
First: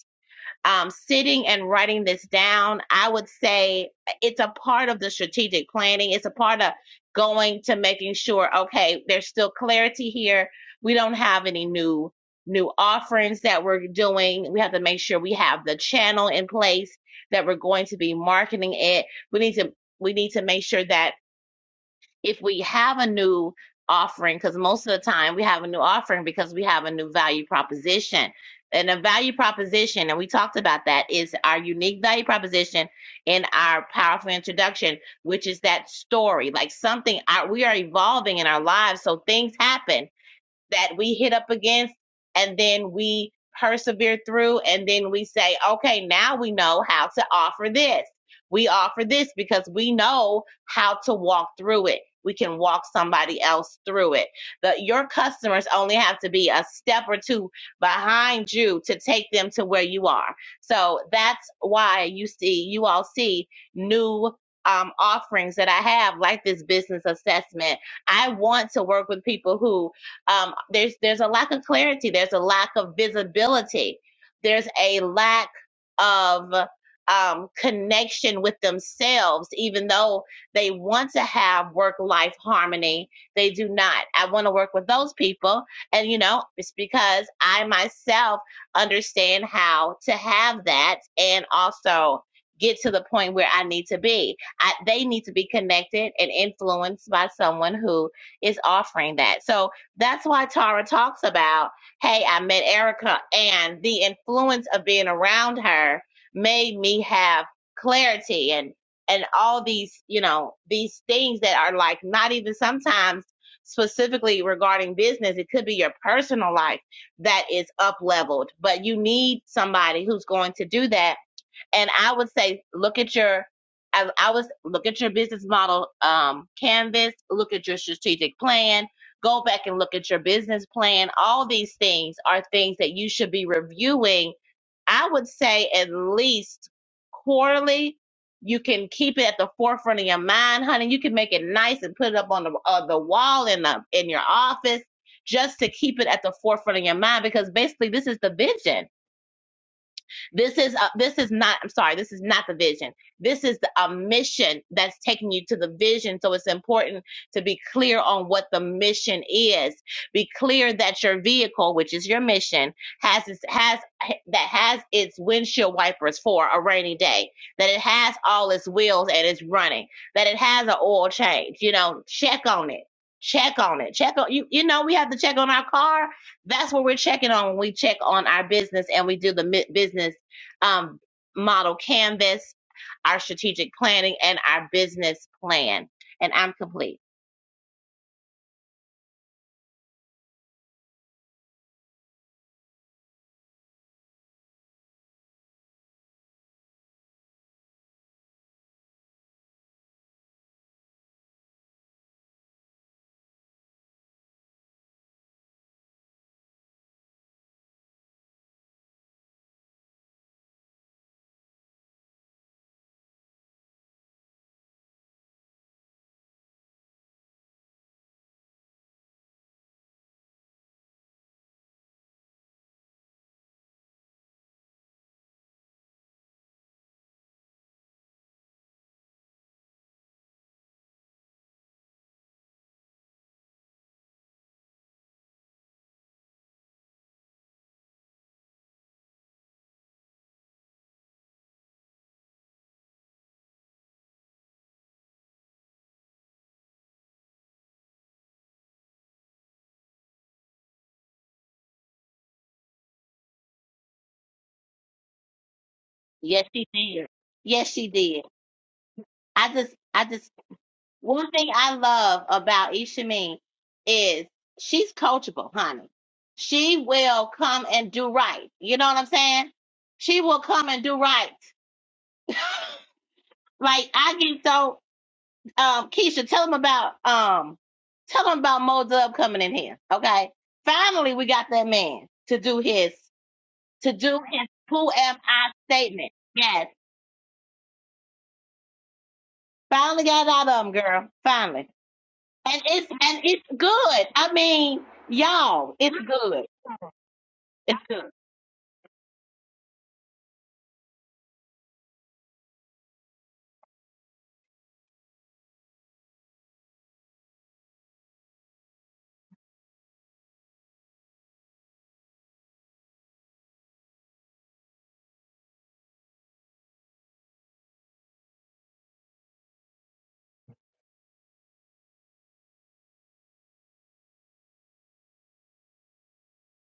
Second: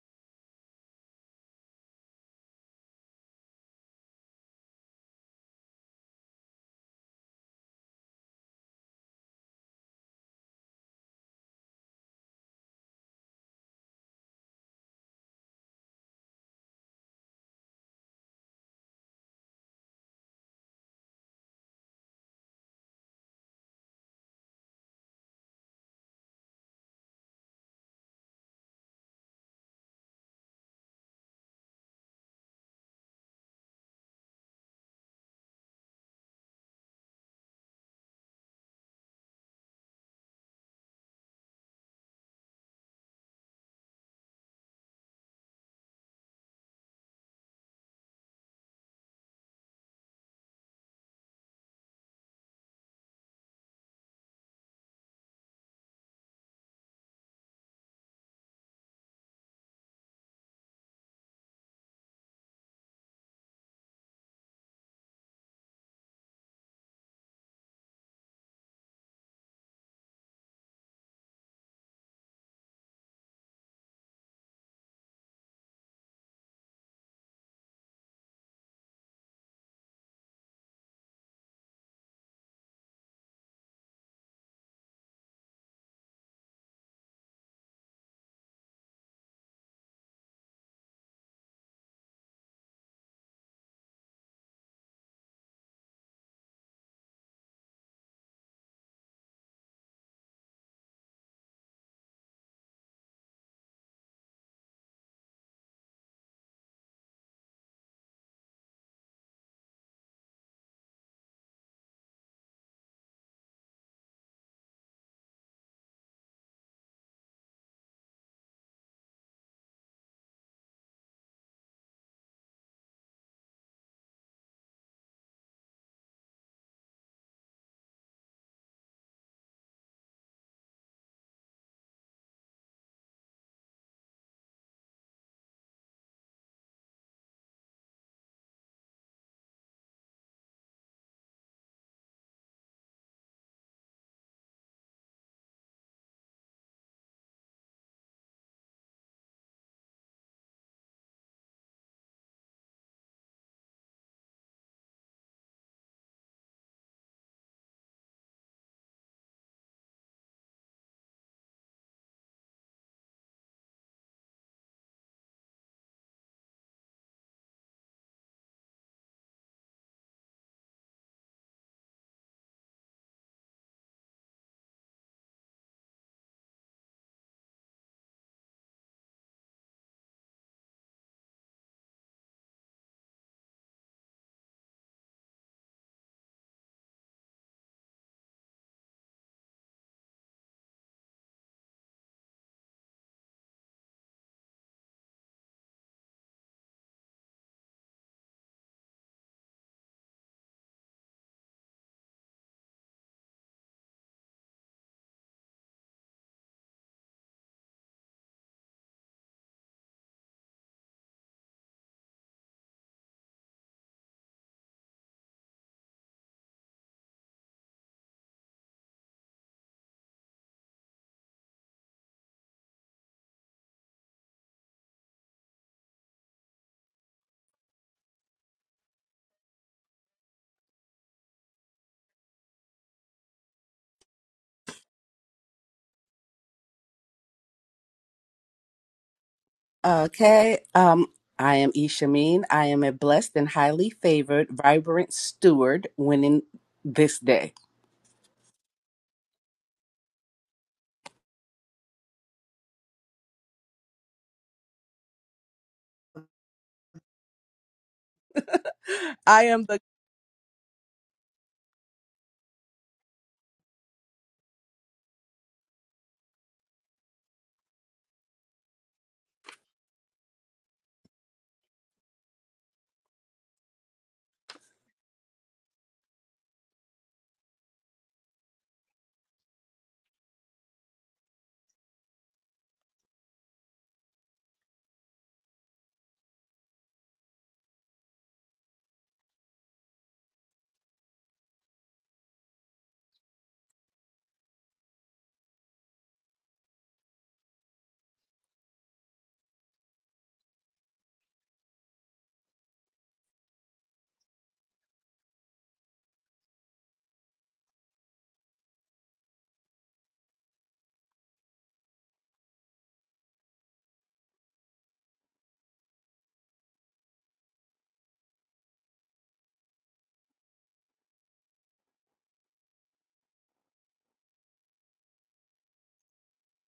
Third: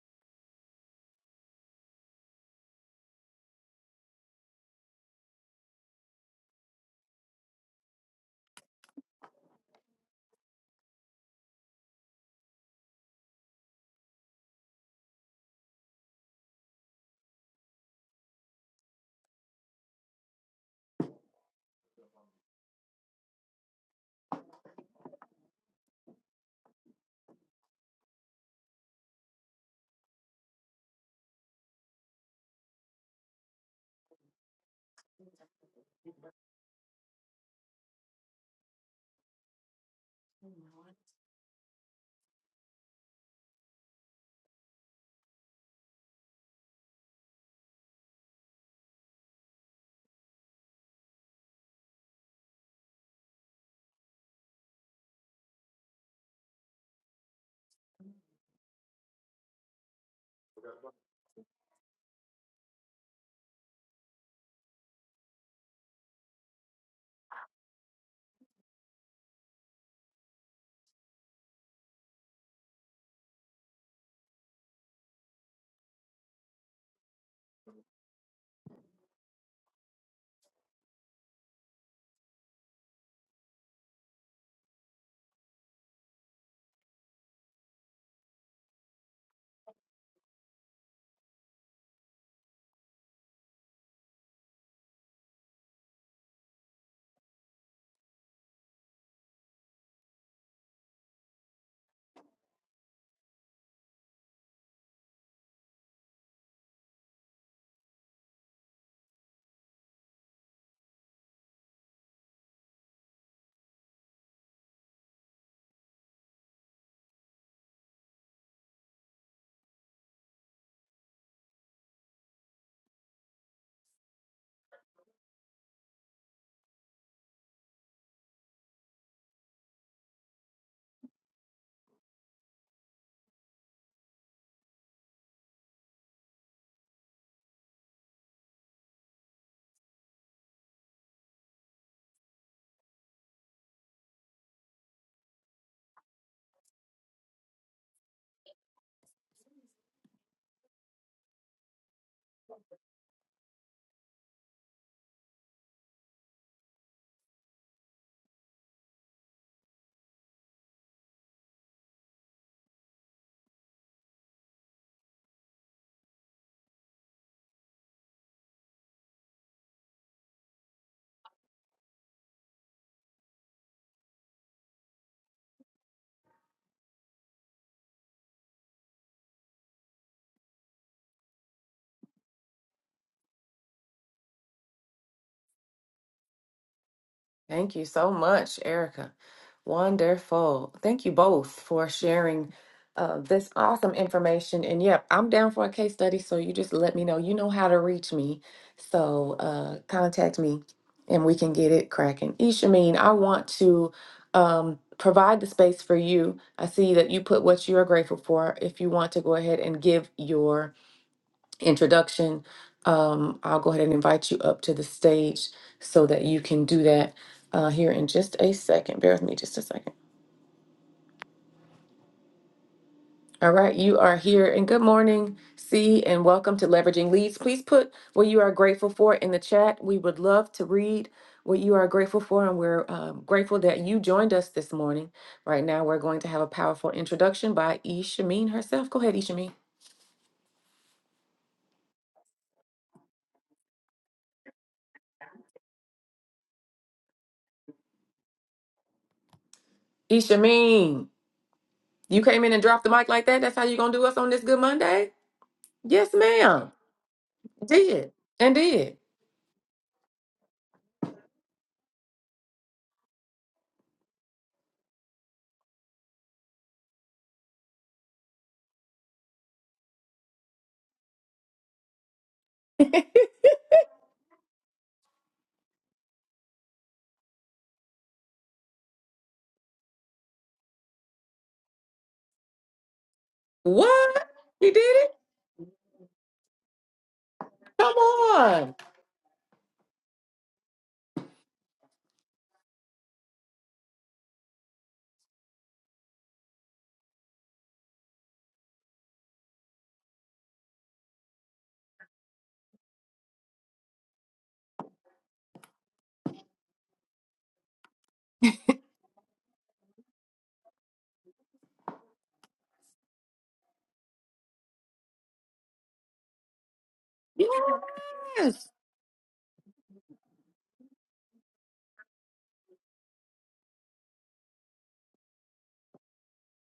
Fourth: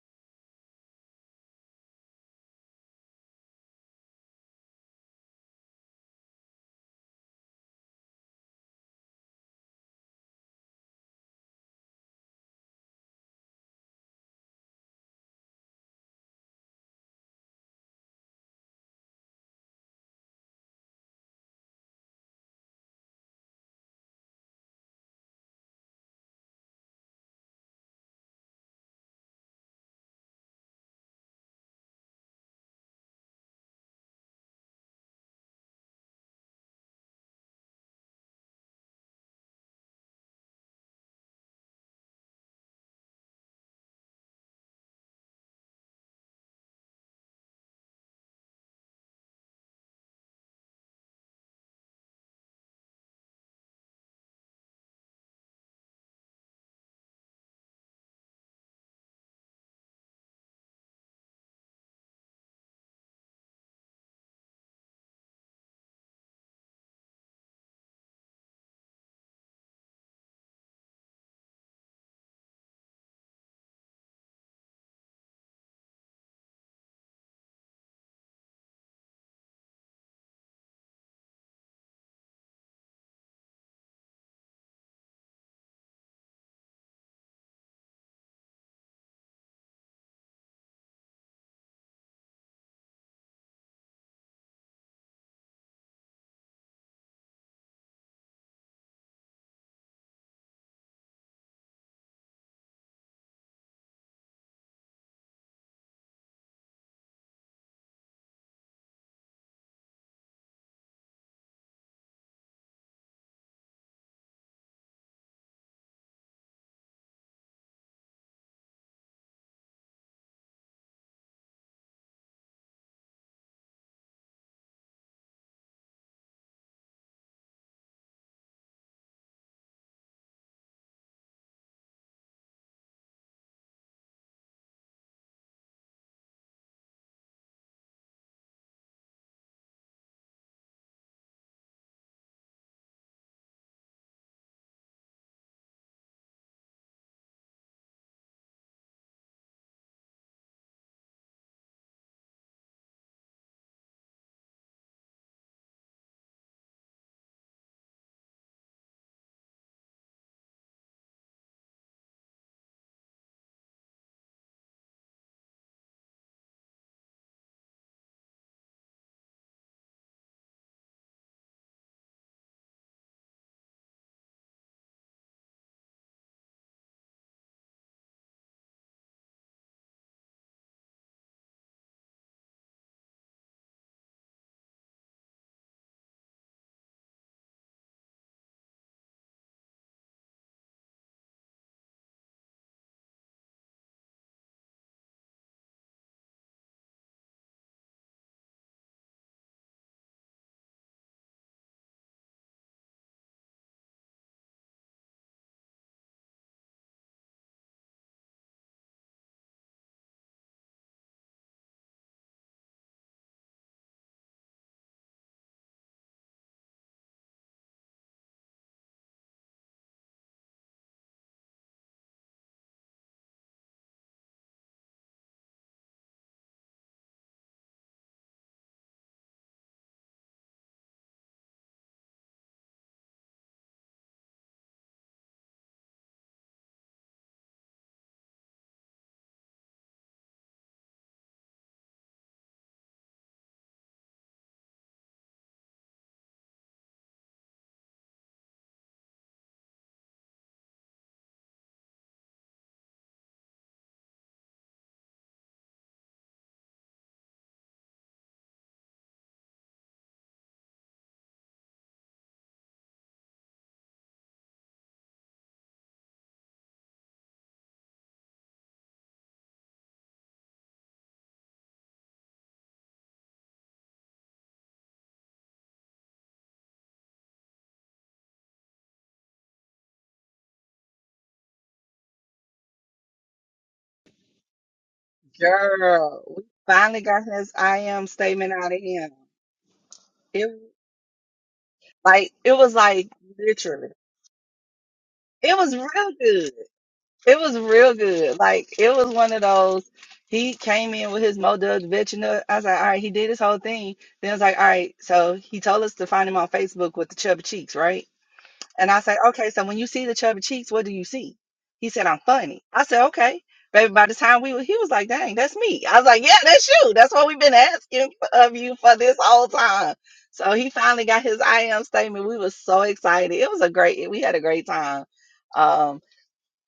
Um, sitting and writing this down, I would say it's a part of the strategic planning. It's a part of going to making sure, okay, there's still clarity here. We don't have any new new offerings that we're doing. We have to make sure we have the channel in place that we're going to be marketing it. We need to we need to make sure that if we have a new offering, because most of the time we have a new offering because we have a new value proposition. And a value proposition, and we talked about that, is our unique value proposition in our powerful introduction, which is that story, like something our, we are evolving in our lives. So things happen that we hit up against and then we persevere through and then we say okay now we know how to offer this we offer this because we know how to walk through it we can walk somebody else through it the, your customers only have to be a step or two behind you to take them to where you are so that's why you see you all see new um, offerings that i have like this business assessment i want to work with people who um, there's there's a lack of clarity. There's a lack of visibility. There's a lack of um, connection with themselves, even though they want to have work life harmony. They do not. I want to work with those people, and you know, it's because I myself understand how to have that, and also get to the point where I need to be. I, they need to be connected and influenced by someone who is offering that. So that's why Tara talks about, hey, I met Erica, and the influence of being around her made me have clarity and and all these, you know, these things that are like not even sometimes specifically regarding business. It could be your personal life that is up leveled, but you need somebody who's going to do that and I would say, look at your, I, I was look at your business model um, canvas, look at your strategic plan, go back and look at your business plan. All these things are things that you should be reviewing. I would say at least quarterly. You can keep it at the forefront of your mind, honey. You can make it nice and put it up on the uh, the wall in the in your office, just to keep it at the forefront of your mind. Because basically, this is the vision this is a, this is not. I'm sorry. This is not the vision. This is a mission that's taking you to the vision. So it's important to be clear on what the mission is. Be clear that your vehicle, which is your mission, has its, has that has its windshield wipers for a rainy day. That it has all its wheels and it's running. That it has an oil change. You know, check on it. Check on it. Check on you. You know, we have to check on our car that's what we're checking on when we check on our business and we do the mi- business um, model canvas, our strategic planning, and our business plan. And I'm complete. Thank you so much, Erica. Wonderful. Thank you both for sharing uh, this awesome information. And yep, I'm down for a case study, so you just let me know. You know how to reach me. So uh, contact me and we can get it cracking. Ishameen, I want to um, provide the space for you. I see that you put what you are grateful for. If you want to go ahead and give your introduction, um, I'll go ahead and invite you up to the stage so that you can do that uh, here in just a second. Bear with me just a second. All right, you are here, and good morning, C, and welcome to Leveraging Leads. Please put what you are grateful for in the chat. We would love to read what you are grateful for, and we're um, grateful that you joined us this morning. Right now, we're going to have a powerful introduction by Ishameen herself. Go ahead, Ishameen. Okay. Um, I am Ishameen. I am a blessed and highly favored, vibrant steward winning this day. Ishameen, you came in and dropped the mic like that. That's how you're gonna do us on this Good Monday. Yes, Yes, she ma'am. did. Yes, she Did did. and did. I I am just, the I just, one thing I love about Ishameen is she's coachable, honey. She will come and do right. You know what I'm saying? She will come and do right. Like I get so um, Keisha, tell them about um, tell them about Mo Dub coming in here. Okay, finally we got that man to do his to do What? his He did who it? am I statement. girl, we Yes, finally got this I Come am statement out on. of him. finally got it out It, of him, girl. Finally, like, it and was it's like and it's literally, good. I mean, it y'all, was it's real good. good. It was It's real good. good. Like it was one of those. He came in with his Modug Vecina. I was like, all right, he did his whole thing. Then I was like, all right, so he told us to find him on Facebook with the chubby cheeks, right? And I said, okay, so when you see the chubby cheeks, what do you see? He said, I'm funny. I said, okay. Baby, by the time we were, he was like, dang, that's me. I was like, yeah, that's you. That's what we've been asking of Yes. you for this whole time. So he finally got his I am statement. We were so excited. It was a great, we had a great time Um,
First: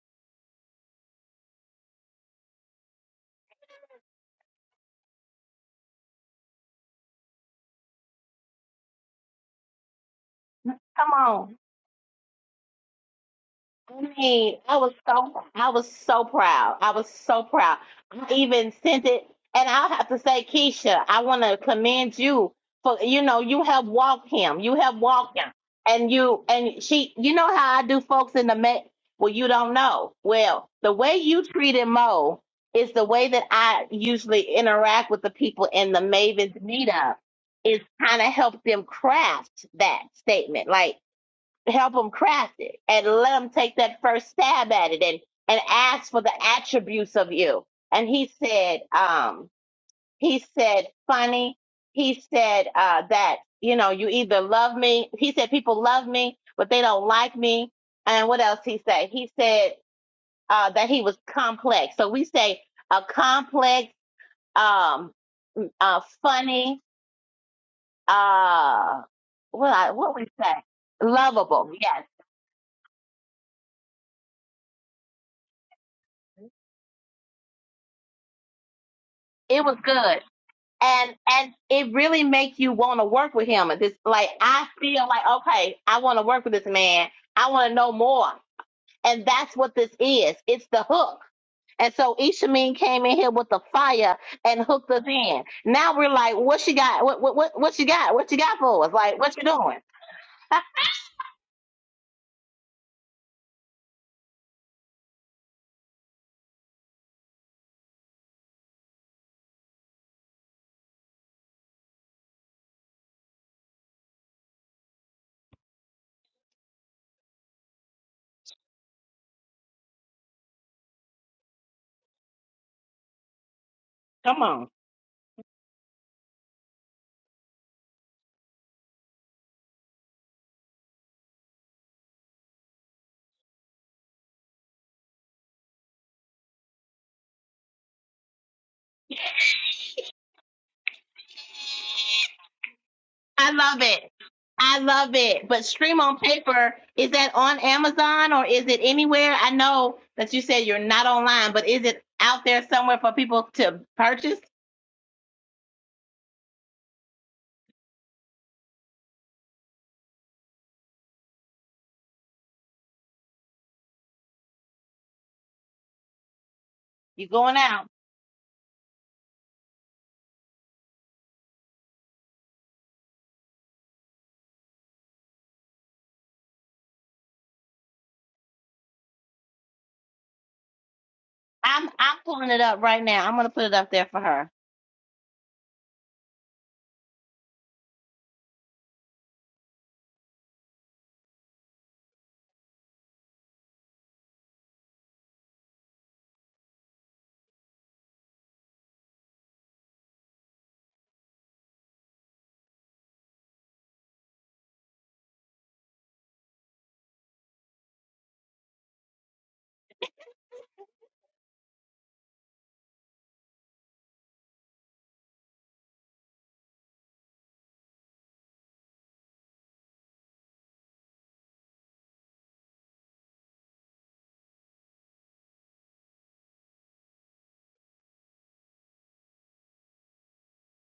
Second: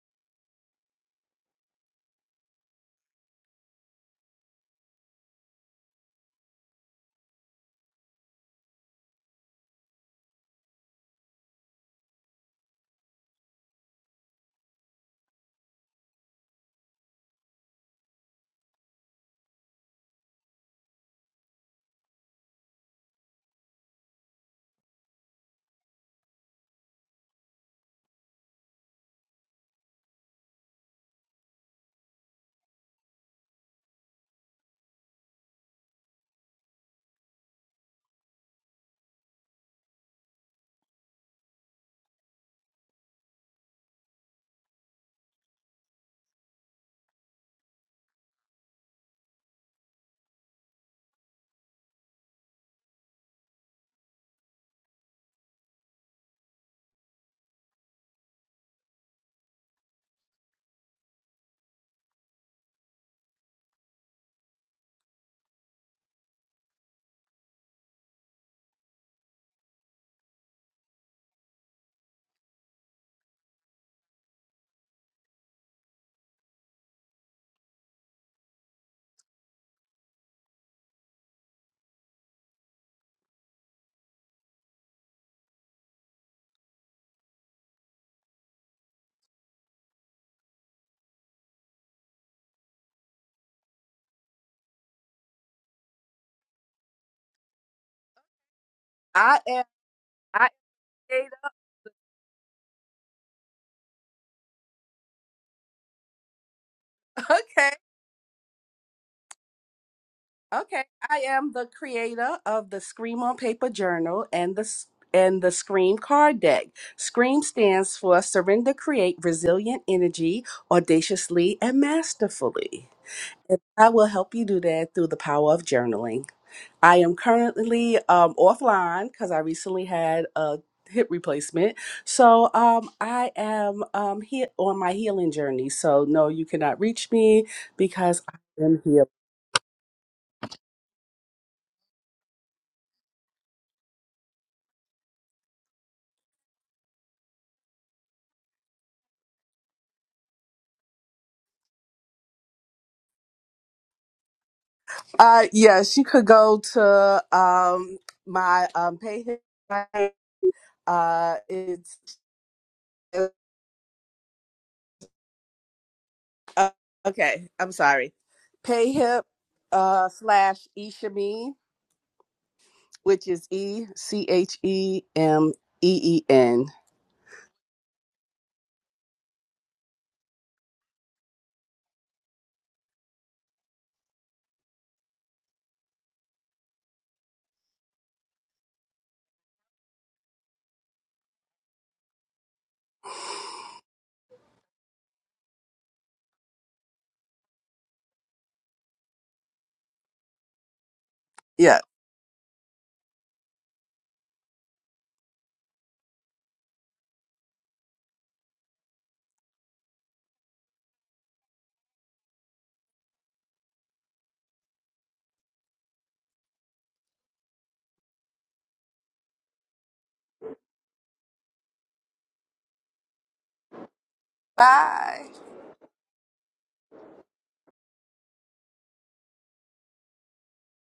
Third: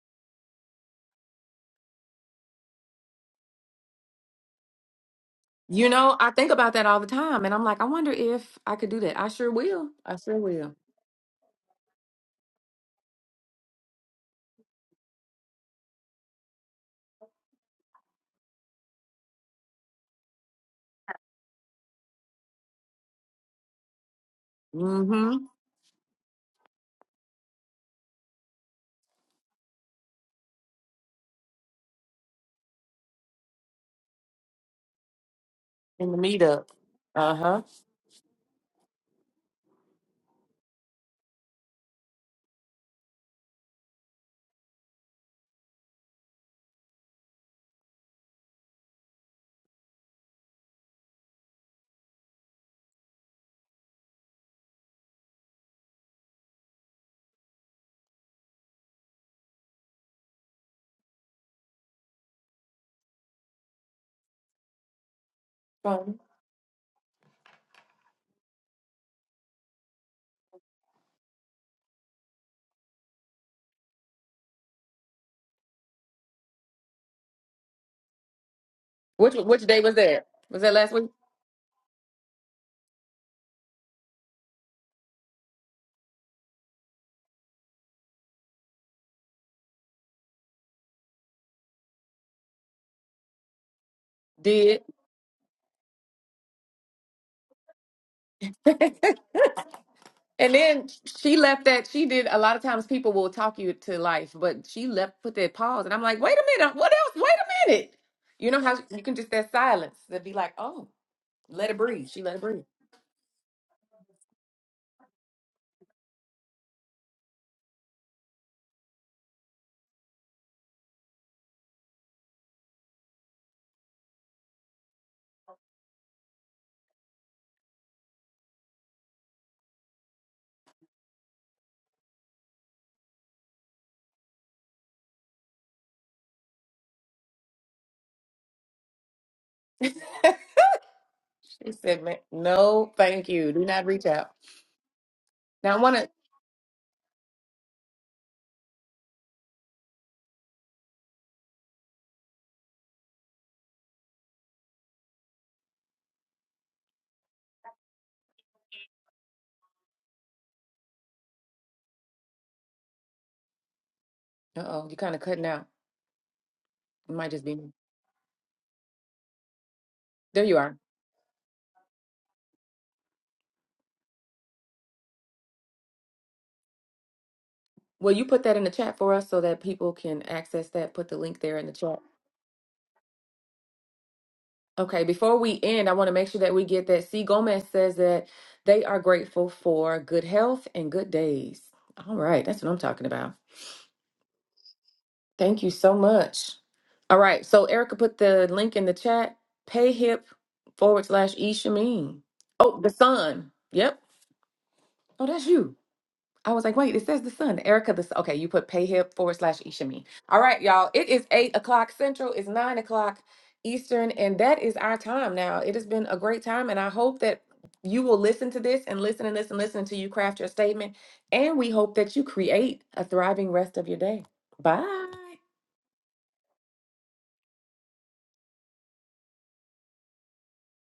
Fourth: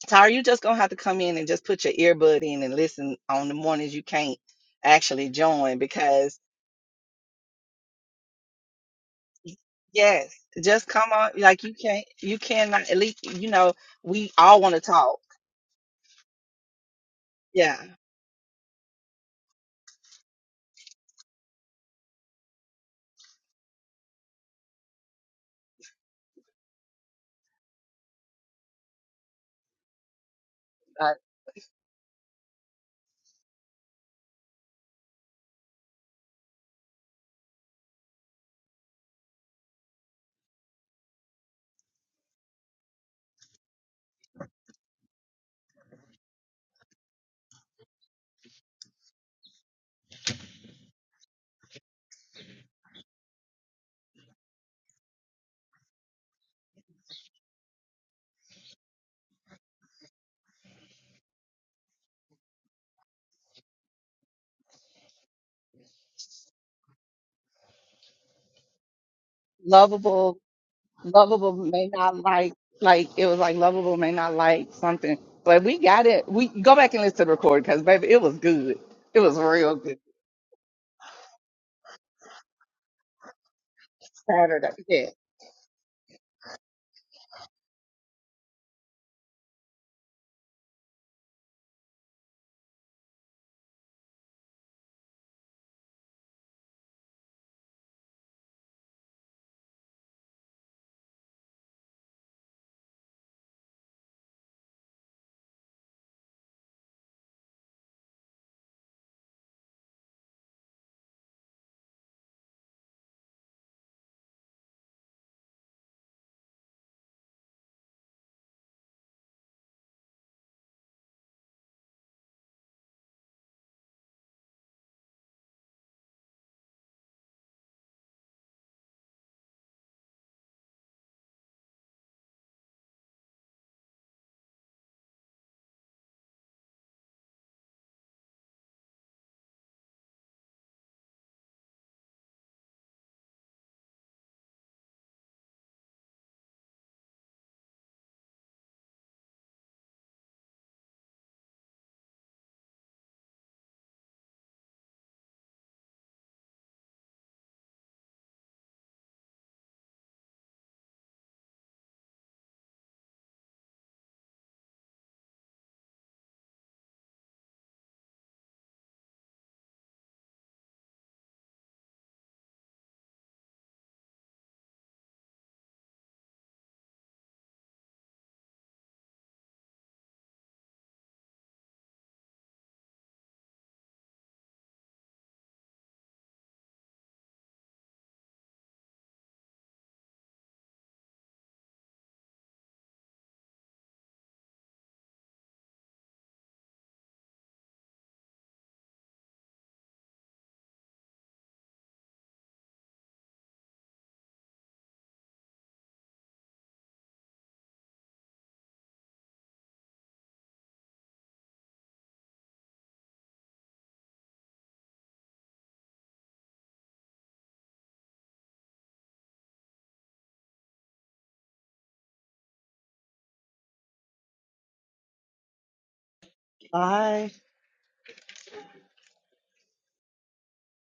Tyra, you just gonna have to come in and just put your earbud in and listen on the mornings you can't actually join You know, I because think about that all the time, and I'm like, I wonder if I could do that. I sure will. I yes, sure will. just Come come on. on. Like you can't, you cannot. At least you know I we mean, all want I to was talk. so I was so proud. I was so proud. Yeah, I even sent it, and I'll have to say, Keisha, I want to commend you for you know you have walked him. You have Mm-hmm. walked him, and you and she. You know how I do, folks in the Met. Well, you don't know. Well, the uh, way you treated Mo is the way that I usually interact with the people in the In the Mavens meetup. meetup. Uh huh. Is kind of help them craft that statement, like help them craft it and let them take that first stab at it and and ask for the attributes of you and he said um he said funny he said uh that you know you either love me he said people love me but they don't like me and what else he said he said uh that he was complex so we say a complex um uh Fun. funny uh what I, what we lovable, say lovable lovable may yes not like like it was like lovable may not like something, but we got it. We go back and listen to the record because baby, it was good. It Which was which it real was day was good good that? Was that last week? and and it really makes you want to work with him. And this, like, I Saturday. feel Yeah. like okay, I want to work with this man. I want to know more, and that's what this is. It's the hook. And so Ishameen came in here with the fire and Did. hooked us in. Now we're like, what she got? What what what, what she got? What you got for us? Like, what I you am doing? I am And then creator. she left that she did a lot of times people will talk you to life, but she left put that pause and I'm like, wait a minute, what else? Wait Okay. a minute. You know how you can just that silence that be like, Okay. oh, I am the let it breathe. She let creator it breathe. of the Scream on Paper Journal and the s- and the Scream card deck. Scream stands for surrender, create resilient energy audaciously and masterfully. And I will help Come you do on. that through the power of journaling. I am currently um, offline because I recently had a hip replacement. So um, I am um, here on my healing journey. So, no, you cannot reach me because I am here. She said, man, no, thank I you. Do love not reach it. out. I love it. But Now I Stream wanna on Paper, is that on Amazon or is it anywhere? I know that you said you're not online, but is it out there somewhere for people to purchase? Uh, yes, you could go to um, my um, page. Uh, it's uh oh, you kinda cutting out. uh, It You might just okay. be going I'm me. out. sorry. Payhip uh, There you slash are. Ishameen which is E C H E M E E N. Will you put that in the chat for us so that people can access that? Put the link there in the I'm chat. I'm pulling it up right now. I'm gonna put it up there for her. Okay, before we end, I want to make sure that we get that. C. Gomez says that they are grateful for good health and good days. All right, that's what I'm talking about. Thank you so much. All right, so Erica put the link in the chat. Payhip forward slash E Yeah. Shameen. Oh, the sun. Yep. Oh, that's you. I was like, wait, it says the sun. Erica, this okay, you put payhip forward slash Ishami. All right, y'all. It is eight o'clock central, it's nine o'clock Eastern, and that is our time now. It has been a great time, and I hope that you will listen to this and listen and listen and listen until you craft your statement. And we hope that you create a thriving rest of your day. Bye. Bye. Bye.